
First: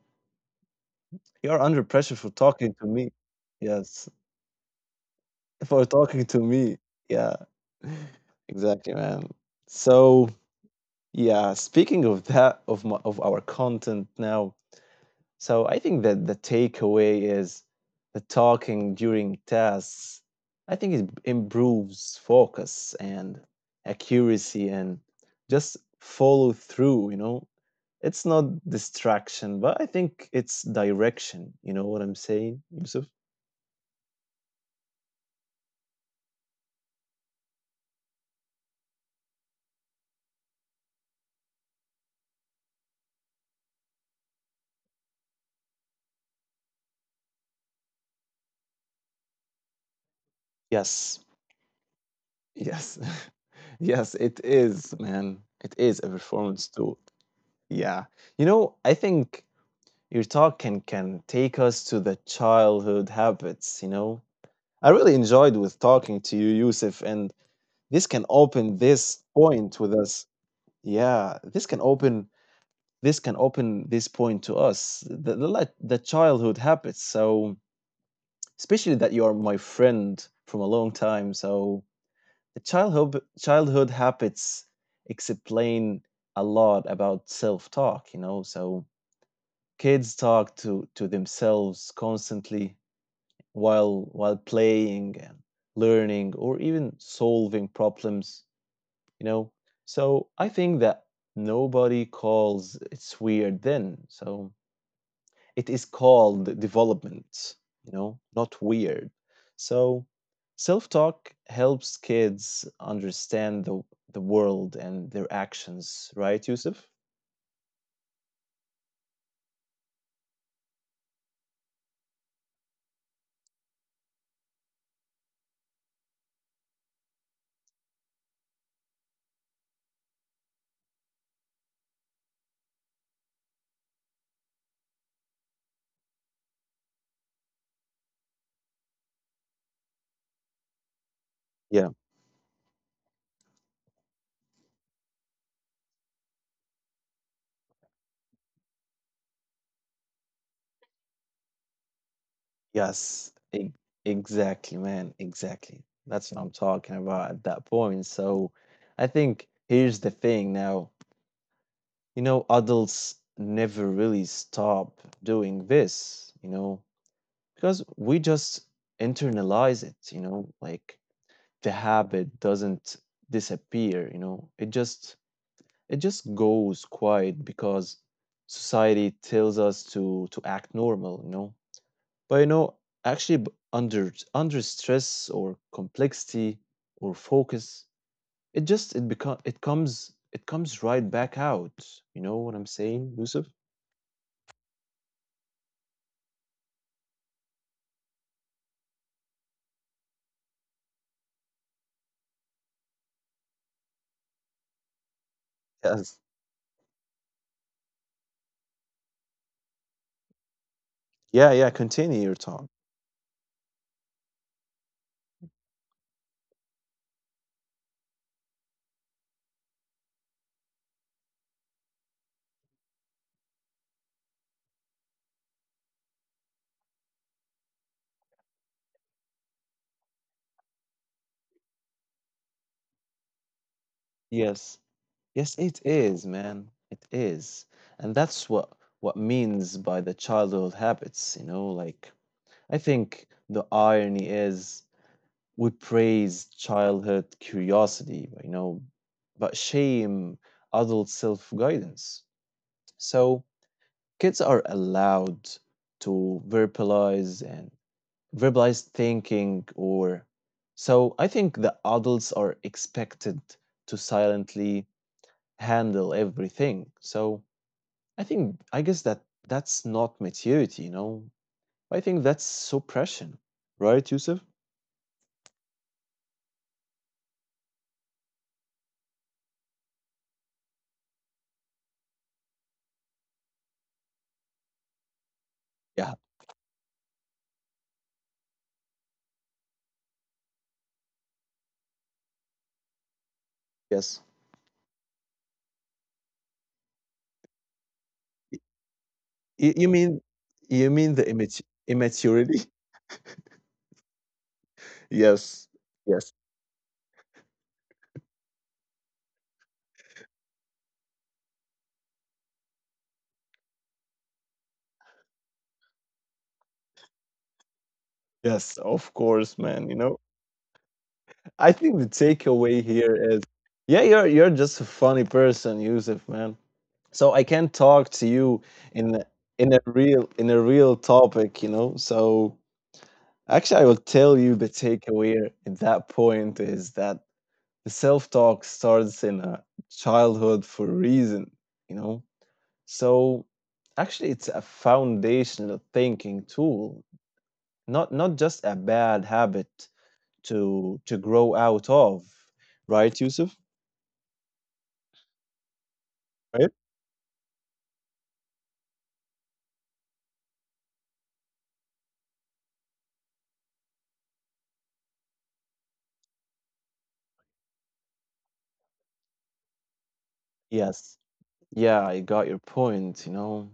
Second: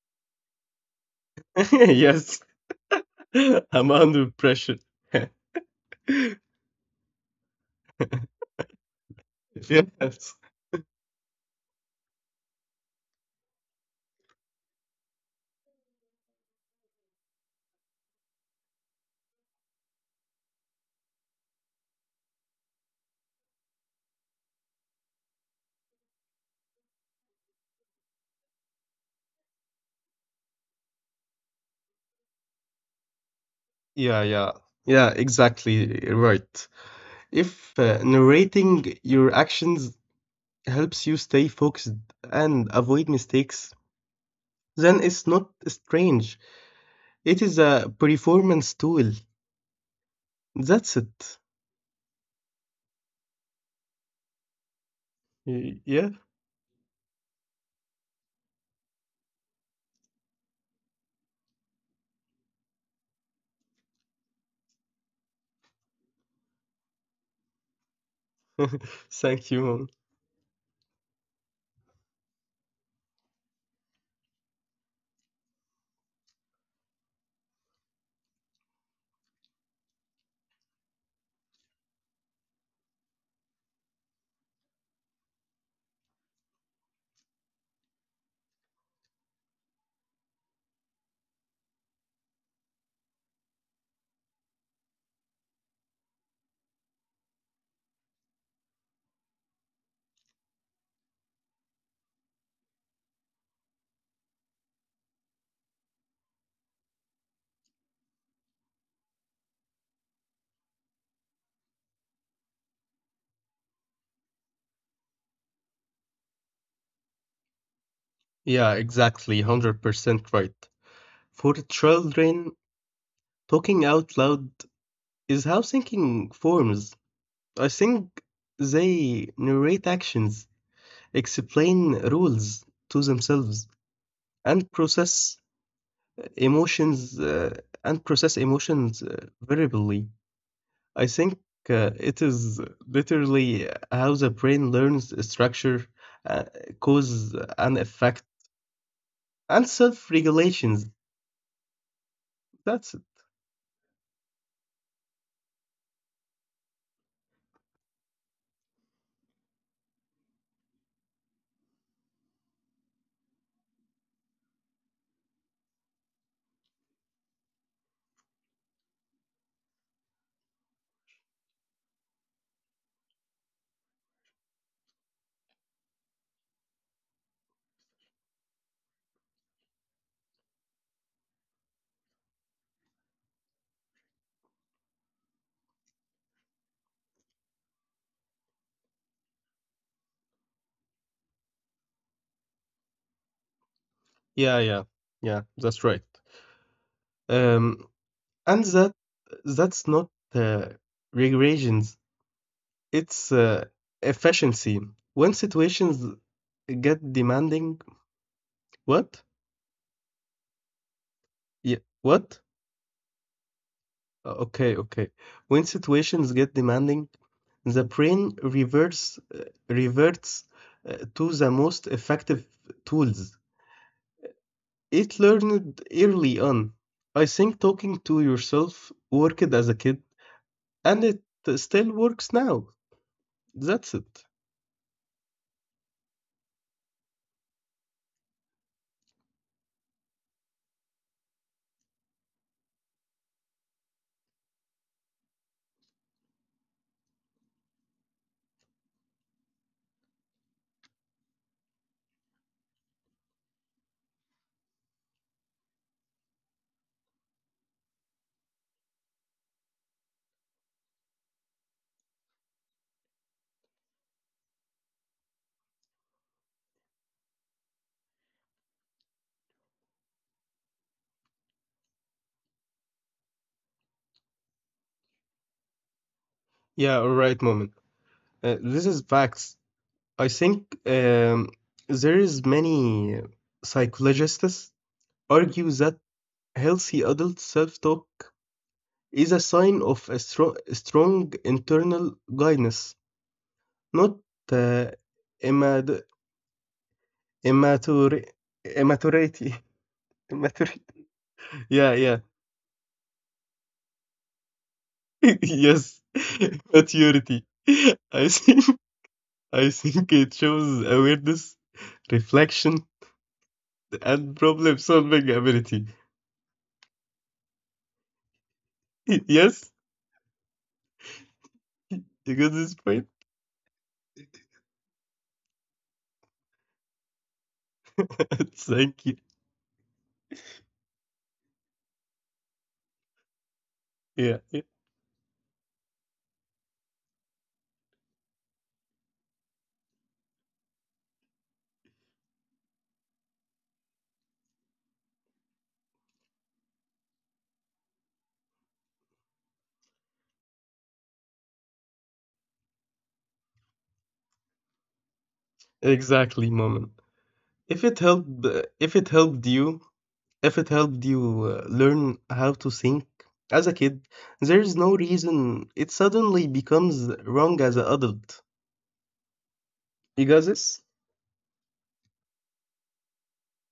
You are
[laughs]
under pressure for
Yes,
talking to me.
[laughs] I'm
Yes,
under pressure. [laughs]
for talking to me. Yeah, [laughs] exactly, man. So
Yes.
yeah, speaking of that, of our content now, so I think that the takeaway is the talking during tests. I think it improves focus and accuracy and just follow through, you know. It's not distraction, but I think it's direction. You know what I'm saying, Yusuf?
Yeah, yeah. Yeah, exactly right. If narrating your actions helps you stay focused and avoid mistakes, then it's not strange. It is a performance tool.
Yes.
That's it.
Yes. [laughs] Yes, it is, man. It is a
Yeah,
performance too. Yeah. You know, I think your talk can take us to the childhood habits, you know? I really enjoyed with talking to you, Yusuf, and this can open this point
thank
with
you.
us.
Mom.
Yeah, this can open this point to us. Like the childhood habits. So especially that you are my friend from a long time. So the childhood habits explain a lot about self talk. You know, so kids talk to themselves constantly while playing and learning or even solving problems, you know. So I think that nobody calls it's weird then. So it is called development, you know, not weird. So self talk helps kids understand the world and their actions, right, Yusuf?
Yeah, exactly. 100% right. For children, talking out loud is how thinking forms. I think they narrate actions, explain rules to themselves, and process emotions variably. I think
Yeah.
it is literally how the brain learns structure, uh, cause and effect, and self-regulations. That's it.
Yes, exactly, man. Exactly. That's what I'm talking about at that point. So I think here's the thing now, you know, adults never really stop doing this, you know, because we just internalize it, you know, like the habit doesn't disappear, you know, it just goes quiet because society tells us to act normal, you know. But you know, actually, under stress or complexity or focus, it just it comes right back out. You know what I'm saying, Yusuf?
Yeah, yeah, yeah. That's right. Um, and that's not uh, regressions. It's efficiency. When situations
Yes.
get demanding, what?
Yeah, yeah.
Yeah,
Continue your
what?
talk.
Okay, okay. When situations get demanding, the brain reverts to the most effective tools it learned early on. I think talking to yourself worked as a kid, and it still works now. That's it.
Yes. Yes, it is, man. It is. And that's what means by the childhood habits, you know. Like I think the irony is we praise childhood curiosity, you know, but shame adult self guidance. So kids are allowed to verbalize and verbalize thinking, or so I think the adults are expected to silently handle everything. So I guess that that's not maturity, you know. I think that's suppression, right, Yusuf?
Yeah, all right, moment. This is facts. I think there is many psychologists argue that
Yeah.
healthy adult self-talk is a sign of a strong internal guidance, not
Yes.
uh, immat- immature, immaturity.
You mean
[laughs] Immaturity.
you mean the
Yeah, yeah.
immaturity? [laughs]
[laughs]
Yes,
yes,
yes,
[laughs] maturity. [laughs] I think I think it shows awareness, reflection, and problem-solving ability.
yes. Of
[laughs]
course,
Yes,
man. You know, I think the
you got
takeaway
this point.
here is, yeah, you're just a funny person, Yusuf, man. So I can talk to you
[laughs] Thank
in
you.
a- in a real topic, So actually, I will tell
Yeah,
you the
yeah,
takeaway at that point is that the self talk starts in a childhood for a reason, you know So actually, it's a foundational thinking tool, not just a bad habit to grow out of, right, Yusuf?
exactly,
Right?
moment. If it helped, if it helped you, if it helped you learn how to think as a kid, there's no reason it suddenly becomes wrong as an adult. You got this?
Yes. Yeah, I got your point,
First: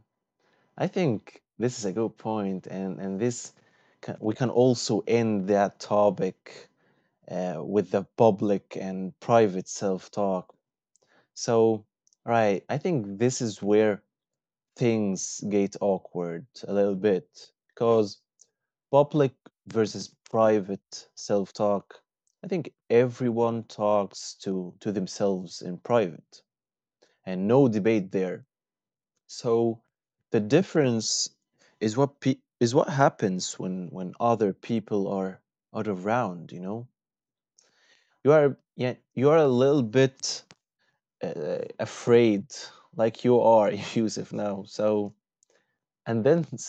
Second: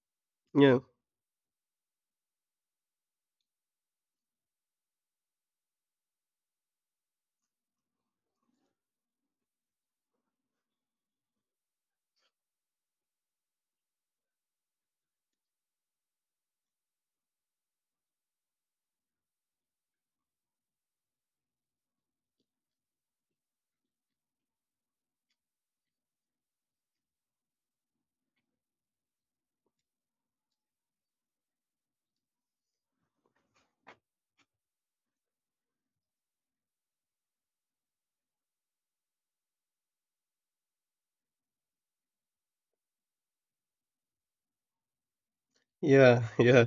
Yeah,
I think this is a good point, and this we can also end that topic with the public and private self-talk. So, right, I think this is where things get awkward a little bit because public versus private self-talk. I think everyone talks to themselves in private, and no debate there. So the difference is is what happens when other people are around, you know. You are, yeah, you are a little bit afraid, like you are [laughs] Yusuf now. So
yeah,
and
[laughs]
then
yeah,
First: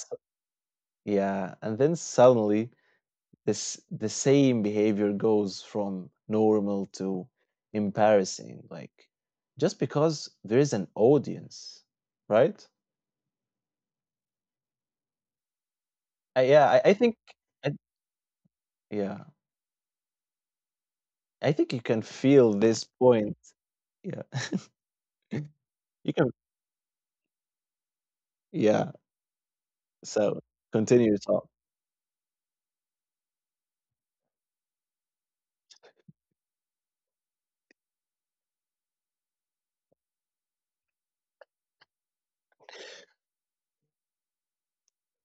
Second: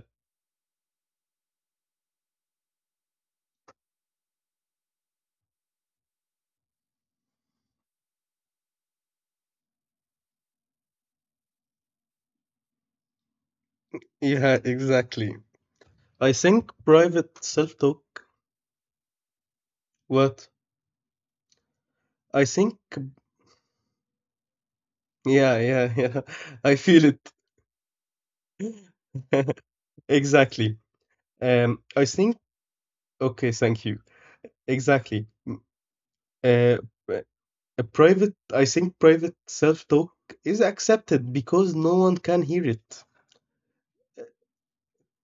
Yeah, and then suddenly this the same behavior goes from normal to embarrassing, like just because there is an audience, right?
yeah, exactly. I
I,
think
yeah, I think,
private
I,
self-talk.
yeah,
What?
I think you can
I
feel
think.
this point. Yeah, [laughs] you
Yeah.
can.
[laughs] I feel it.
Yeah,
[laughs]
so
Exactly.
continue your talk.
I think. Okay, thank you. Exactly. Uh, I think private self-talk is accepted because no one can hear it.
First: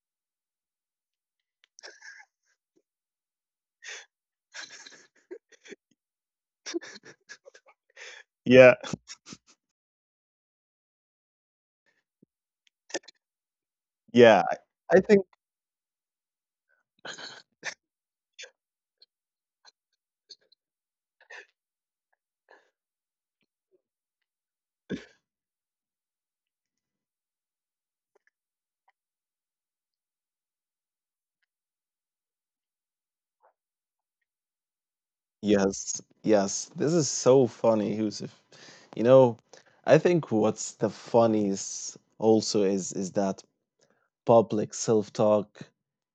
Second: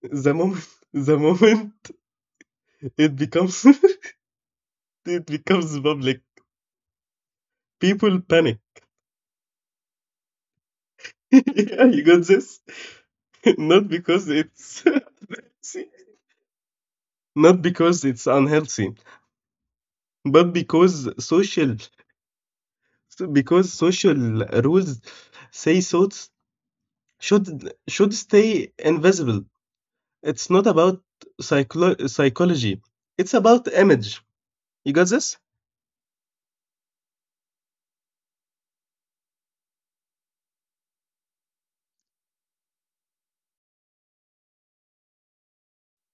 The moment, [laughs] The moment it becomes, [laughs] it becomes public, people panic.
Yeah,
[laughs] yeah, you got this. [laughs] Not because
yeah,
it's,
I think
[laughs] see, not because it's unhealthy, but because social rules say thoughts should stay invisible. It's not about psychology. It's about image. You got this?
yes, yes. This is so funny, Yusuf. You know, I think what's the funniest also is that public self talk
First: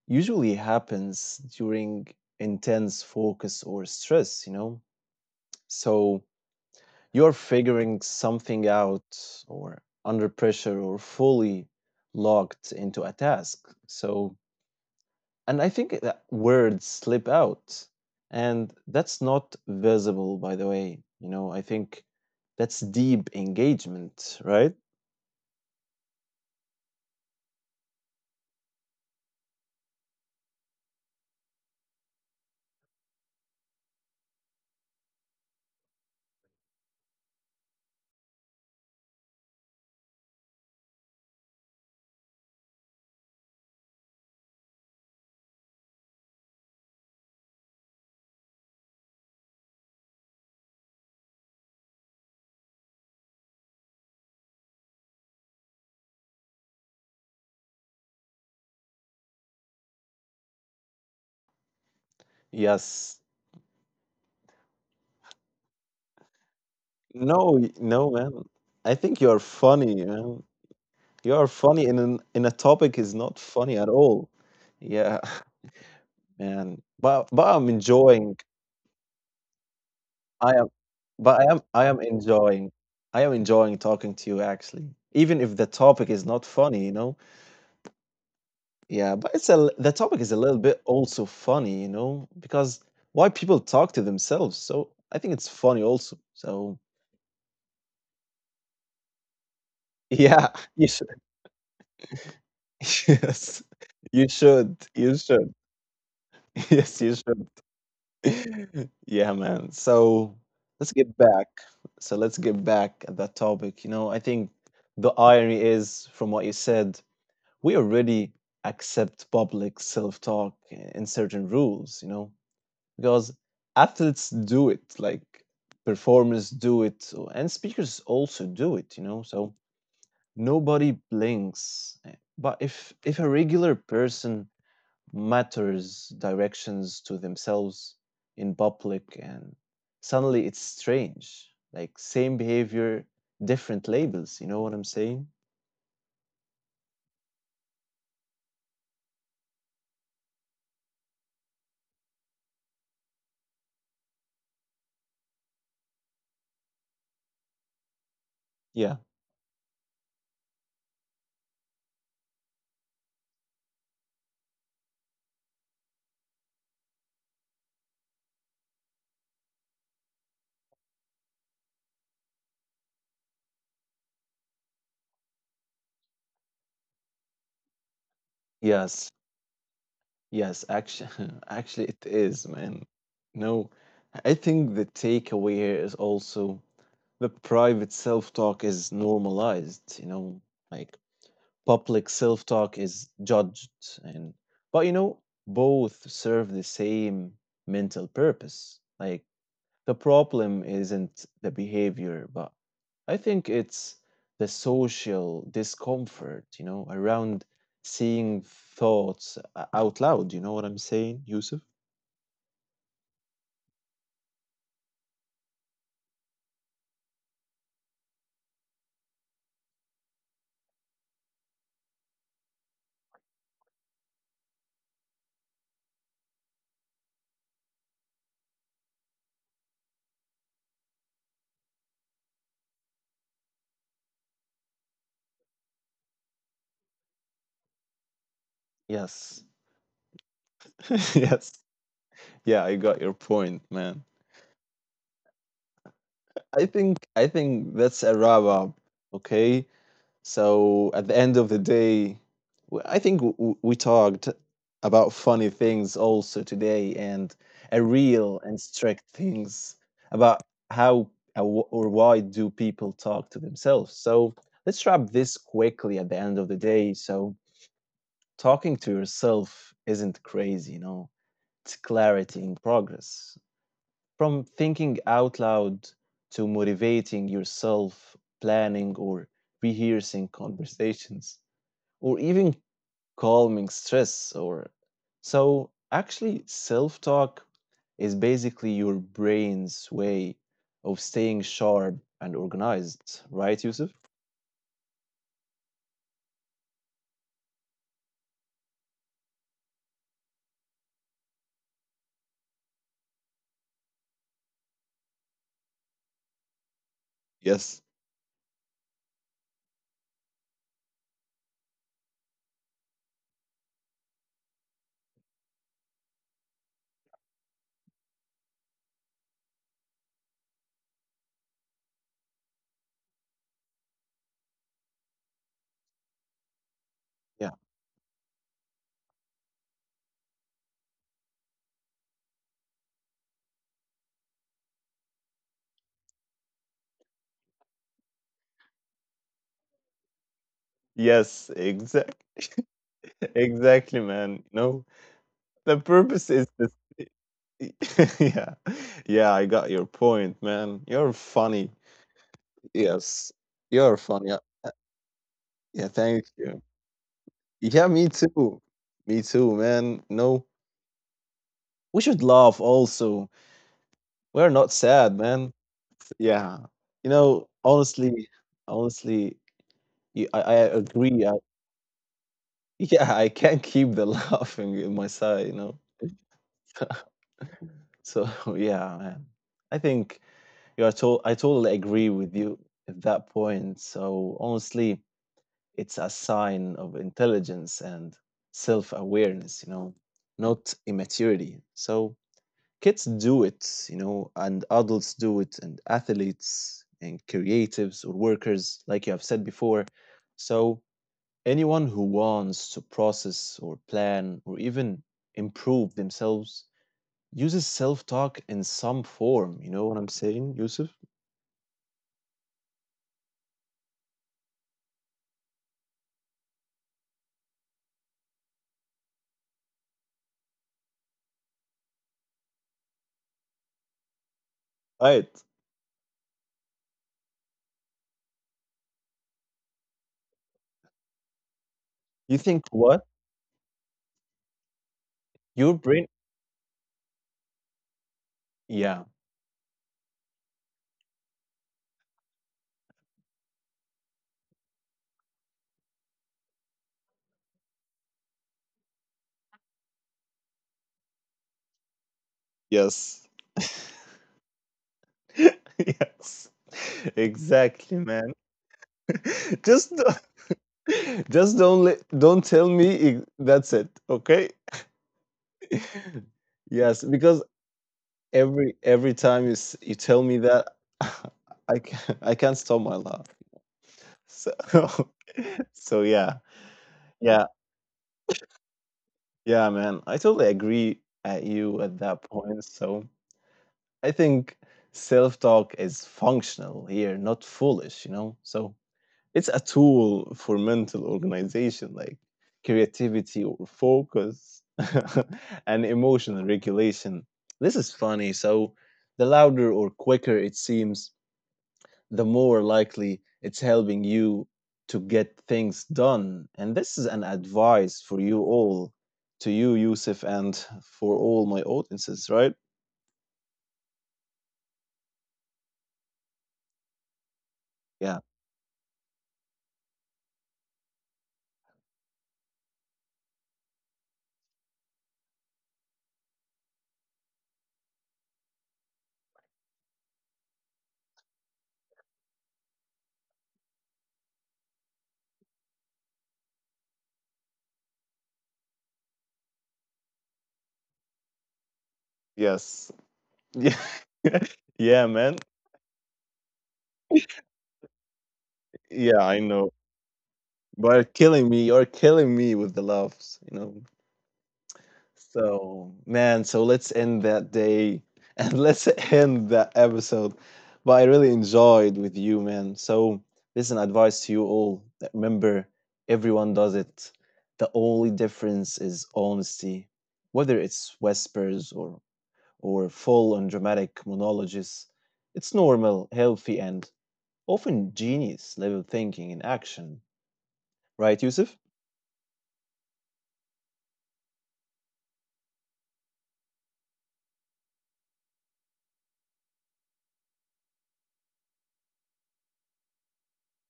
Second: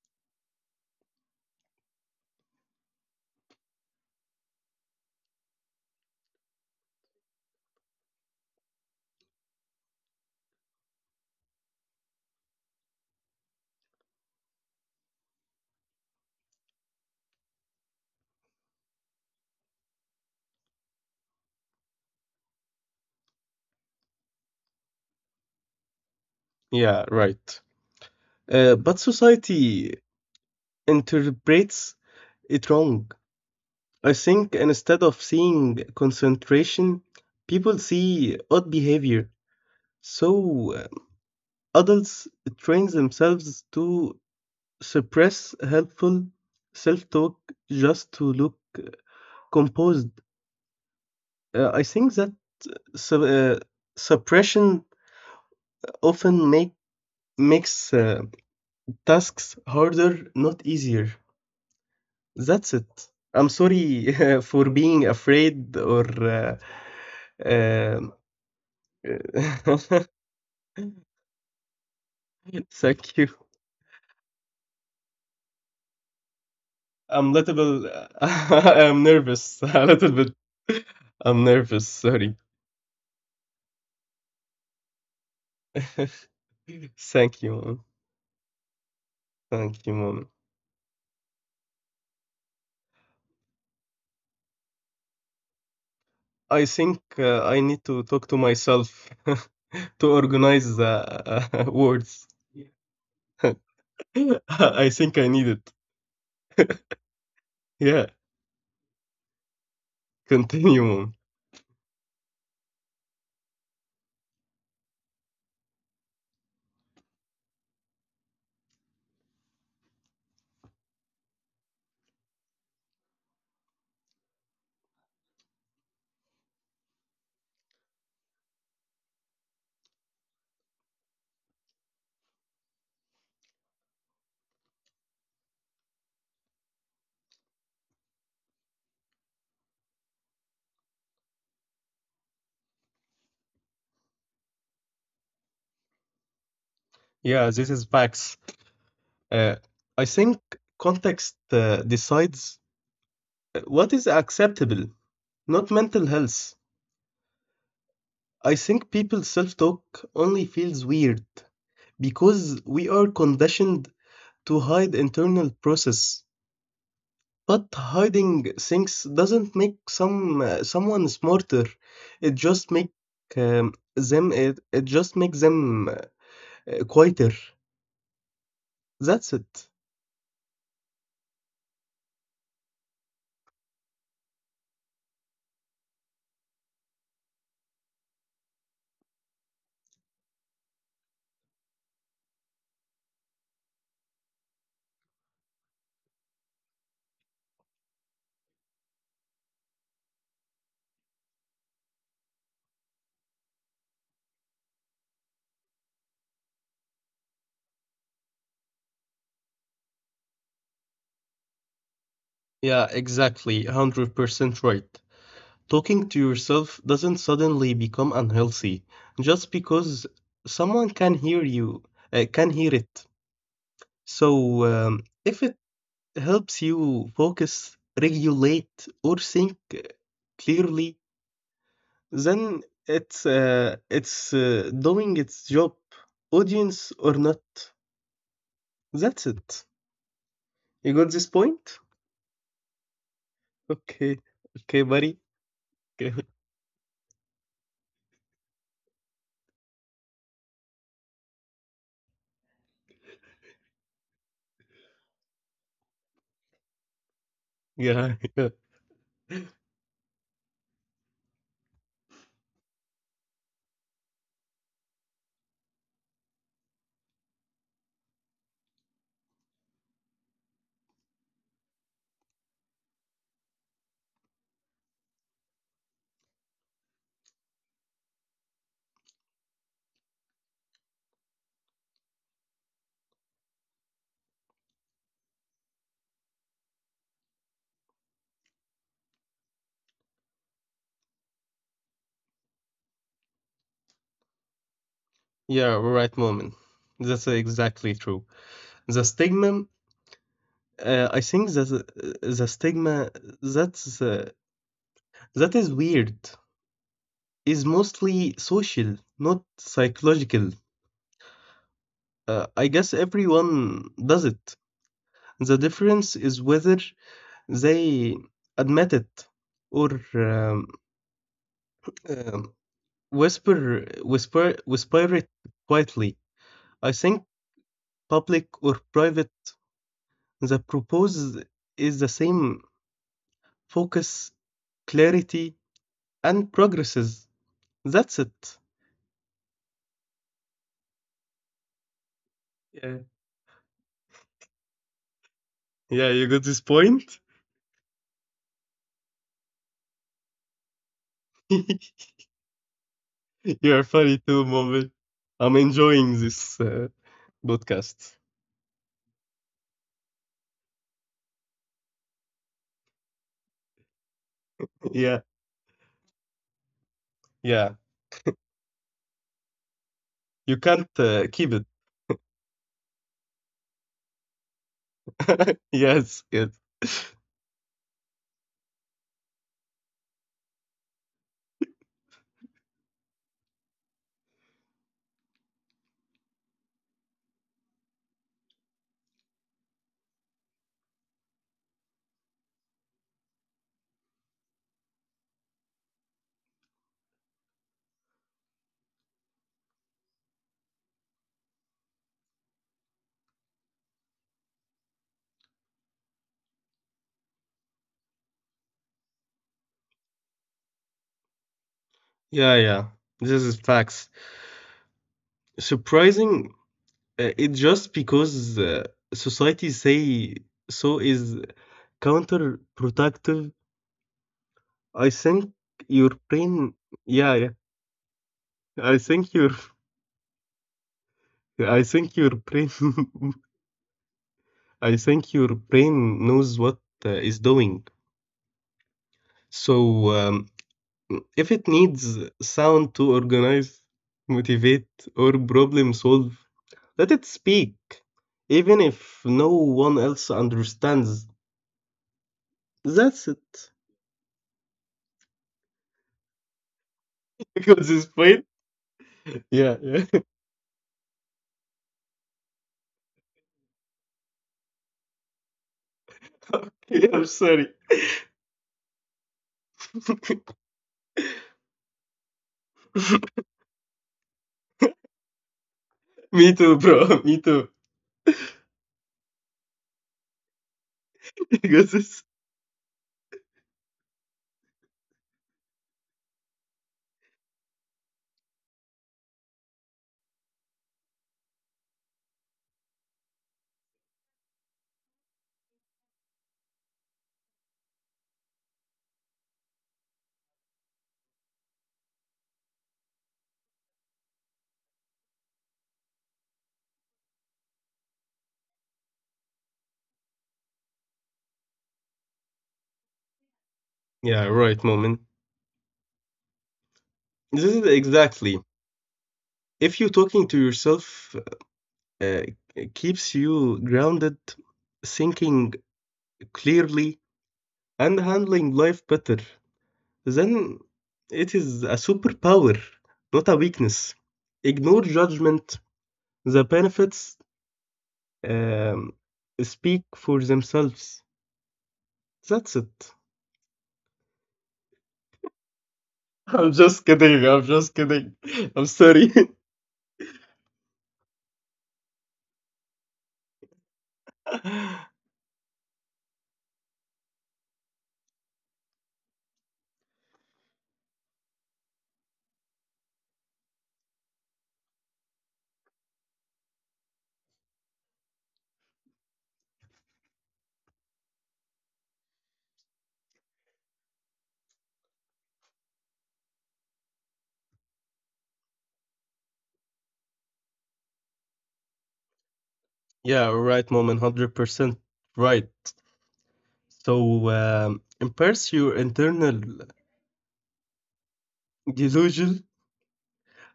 usually happens during intense focus or stress, you know? So you're figuring something out or under pressure or fully locked into a task. So, and I think that words slip out. And that's not visible, by the way. You know, I think that's deep engagement, right?
Yeah, right. But society interprets it wrong. I think instead of seeing concentration, people see odd behavior. So adults train themselves to suppress helpful self talk just to look composed. I think that su- uh, suppression often make, makes tasks harder, not easier. That's it.
Yes.
I'm sorry [laughs] for being afraid or
No,
um,
no, man. I think you're
[laughs]
funny, man. You are funny in in a topic
thank
is
you.
not funny at all. Yeah, [laughs] man.
I'm
But I'm
little [laughs]
enjoying.
I'm nervous [laughs] a little bit.
I am.
I'm
But I am.
nervous,
I am
sorry.
enjoying. I am enjoying talking to you actually, even if the topic
[laughs]
is not funny. You know.
Thank you, mom.
Yeah, but
Thank you,
the topic
mom.
is a little bit also funny. You know, because why people talk to themselves. So I think it's funny also.
I
So
think I need to talk to myself [laughs] to
yeah,
organize
[laughs]
the
you should.
[laughs] words.
[laughs] Yes,
[laughs]
you should.
I think
You
I need
should.
it.
[laughs] Yes, you should.
Yeah,
[laughs] Yeah, man. So
continue,
let's
mom.
get back. So let's get back at that topic. You know, I think the irony is from what you said, we already accept public self talk in certain rules, you know, because athletes do it, like performers do it, and speakers also do it, you know, so nobody blinks. Eh, but if a regular person matters directions to themselves in public, and suddenly it's strange, like same behavior, different labels, you know what I'm saying?
Yeah, this is facts. Uh, I think context decides what is acceptable, not mental health. I think
Yeah,
people's self talk only feels weird because we are conditioned to hide internal process. But hiding things doesn't make someone smarter. It just make it just makes them quieter.
yes,
That's it.
yes, actually. [laughs] Actually it is, man. No, I think the takeaway here is also the private self talk is normalized, you know, like public self talk is judged, and but you know, both serve the same mental purpose. Like, the problem isn't the behavior, but I think it's the social discomfort, you know, around seeing thoughts out loud. You know what I'm saying, Yusuf?
Yeah, exactly. 100% right. Talking to yourself doesn't suddenly become unhealthy just because someone can hear you, can hear it. So, if it helps you focus, regulate, or think clearly, then it's doing its job, audience or not. That's
Yes.
it. You got
[laughs]
this
Yes.
point?
Yeah, I got your point, man.
Okay, okay, buddy. Okay. [laughs]
I think that's a wrap up. Okay. So at the end of the day, I think we talked about funny things also today and a
Yeah,
real
yeah,
and strict things about how or why do people talk to themselves. So let's wrap this quickly at the end of the day. So talking to yourself isn't crazy, you know. It's clarity in progress. From thinking out loud to motivating yourself, planning or rehearsing conversations, or even calming stress, or so actually self-talk is basically your brain's way of staying sharp and organized, right, Yusuf?
yeah. Right, moment. That's exactly true. The stigma I think that the stigma that's uh, that is weird is
Yes.
mostly social, not psychological. I guess everyone does it. The difference is whether they admit it or um, whisper it quietly. I think
Yeah.
public or private, the propose is the same focus, clarity, and progresses. That's it.
Yes, exact
Yeah,
[laughs] exactly, man. No, the
yeah, you
purpose
got
is
this
this.
point. [laughs]
[laughs] Yeah, yeah, I got your point, man. You're funny. Yes,
You are
you're fun.
funny
Yeah,
too,
uh,
Mobil. I'm
yeah. Thank
enjoying
you.
this
Yeah, me
podcast.
too. Me too, man. No, we should laugh also. We're not sad,
Yeah,
man. Yeah, you know.
yeah.
Honestly, honestly, I
You can't
agree.
keep it.
[laughs] Yeah, I can't keep the [laughs] laughing in my side. You know.
Yes.
So [laughs] yeah, man. I think you are. I totally agree with you at that point. So honestly, it's a sign of intelligence and self awareness, you know, not immaturity. So kids do it, you know, and adults do it, and athletes and creatives or workers, like you have said before. So anyone who wants to process or plan or even improve themselves uses self talk in some form. You know what I'm saying, Yusuf?
Yeah, yeah. This is facts. Surprising, it just because society say so is counterproductive. I
Right.
think your brain. Yeah, yeah. I think your. I think your
You think
brain.
what?
[laughs] I think your
Your brain.
brain knows what is doing.
Yeah.
So, if it needs sound to organize, motivate, or problem solve, let it speak, even if no one else understands.
Yes.
That's it.
[laughs] Yes.
Because
Exactly,
this
man.
point?
[laughs]
Yeah,
Just
yeah.
don't-
[laughs]
[laughs] just don't let, don't tell me it, that's it, okay? [laughs] Yes,
Okay, I'm
because
sorry.
every time you you tell
[laughs]
me that, [laughs] I can't stop my laugh. So [laughs] so yeah.
Me too, bro. [laughs] Me
Yeah,
too.
yeah, man, I totally agree at
[laughs]
you
Because
at that
it's...
point. So I think self talk is functional here, not foolish, you know? So it's a tool for mental organization, like creativity or focus [laughs] and emotional regulation. This is funny. So the louder or quicker it seems, the more likely it's helping you to get things done. And this is an advice for you all, to you, Yusuf, and for all my audiences, right?
Yeah, right, moment. This is
Yeah.
exactly. If you talking to yourself uh, it keeps you grounded, thinking clearly, and handling life better, then it is a superpower, not a weakness. Ignore judgment. The benefits um, speak for themselves. That's
Yes.
it.
[laughs] Yeah. Yeah, man.
[laughs] I'm just kidding. I'm just kidding. [laughs] I'm
Yeah,
sorry.
I know. But you're killing me. You're killing me with the laughs, you know.
[laughs]
So, man, so let's end that day [laughs] and let's end that episode. But I really enjoyed with you, man. So, this is advice to you all. That remember, everyone does it. The only difference is honesty. Whether it's whispers or full and dramatic monologues, it's normal, healthy, and often genius level thinking in action. Right, Yusuf?
yeah, right, mom, 100% right. So, embrace your internal delusion.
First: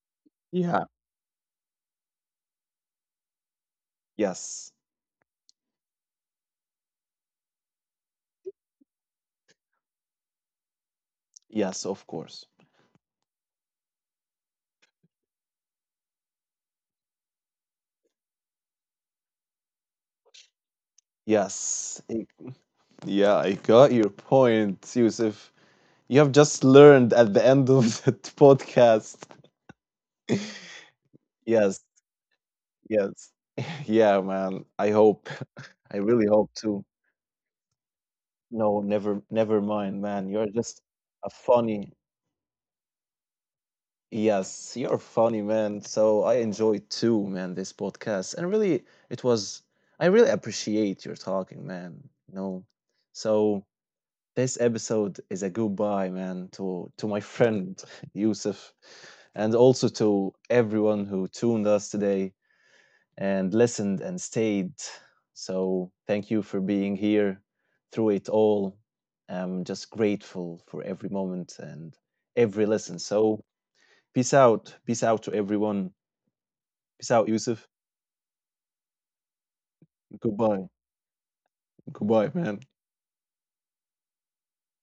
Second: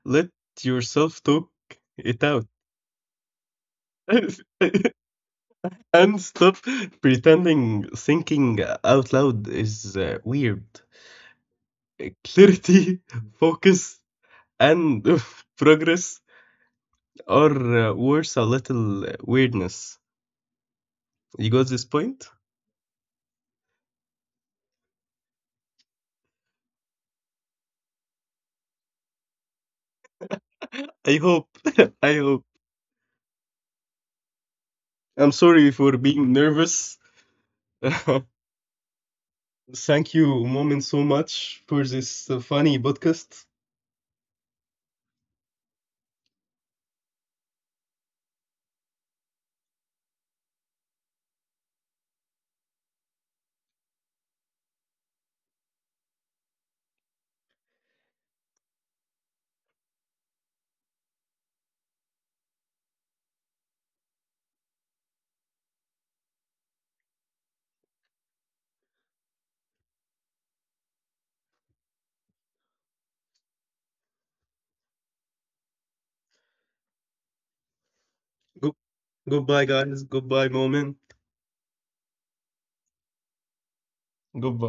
Let
Yeah.
yourself talk it out.
Yes.
[laughs] And stop pretending thinking out loud is weird.
Yes, of course.
Clarity, [laughs] focus, and [laughs] progress are worth a little weirdness. You got this
Yes.
point?
Yeah, I got your point, Yusuf. You have just learned at the end of [laughs] that podcast. [laughs]
I hope.
Yes,
[laughs] I hope.
yes. [laughs] Yeah, man. I hope.
I'm sorry
[laughs] I
for
really
being
hope to.
nervous. [laughs]
No, never mind,
Thank
man. You're
you,
just
Moment, so
a
much
funny.
for this funny podcast.
Yes, you're funny, man. So I enjoyed too, man, this podcast. And really, it was, I really appreciate your talking, man. You know, so. This episode is a goodbye, man, to my friend [laughs] Yusuf, and also to everyone who tuned us today and listened and stayed. So thank you for being here through it all. I'm just grateful for every moment and every listen. So peace out to everyone. Peace out, Yusuf.
Go- Goodbye, guys. Goodbye,
Goodbye,
Moment.
goodbye, man.
Goodbye.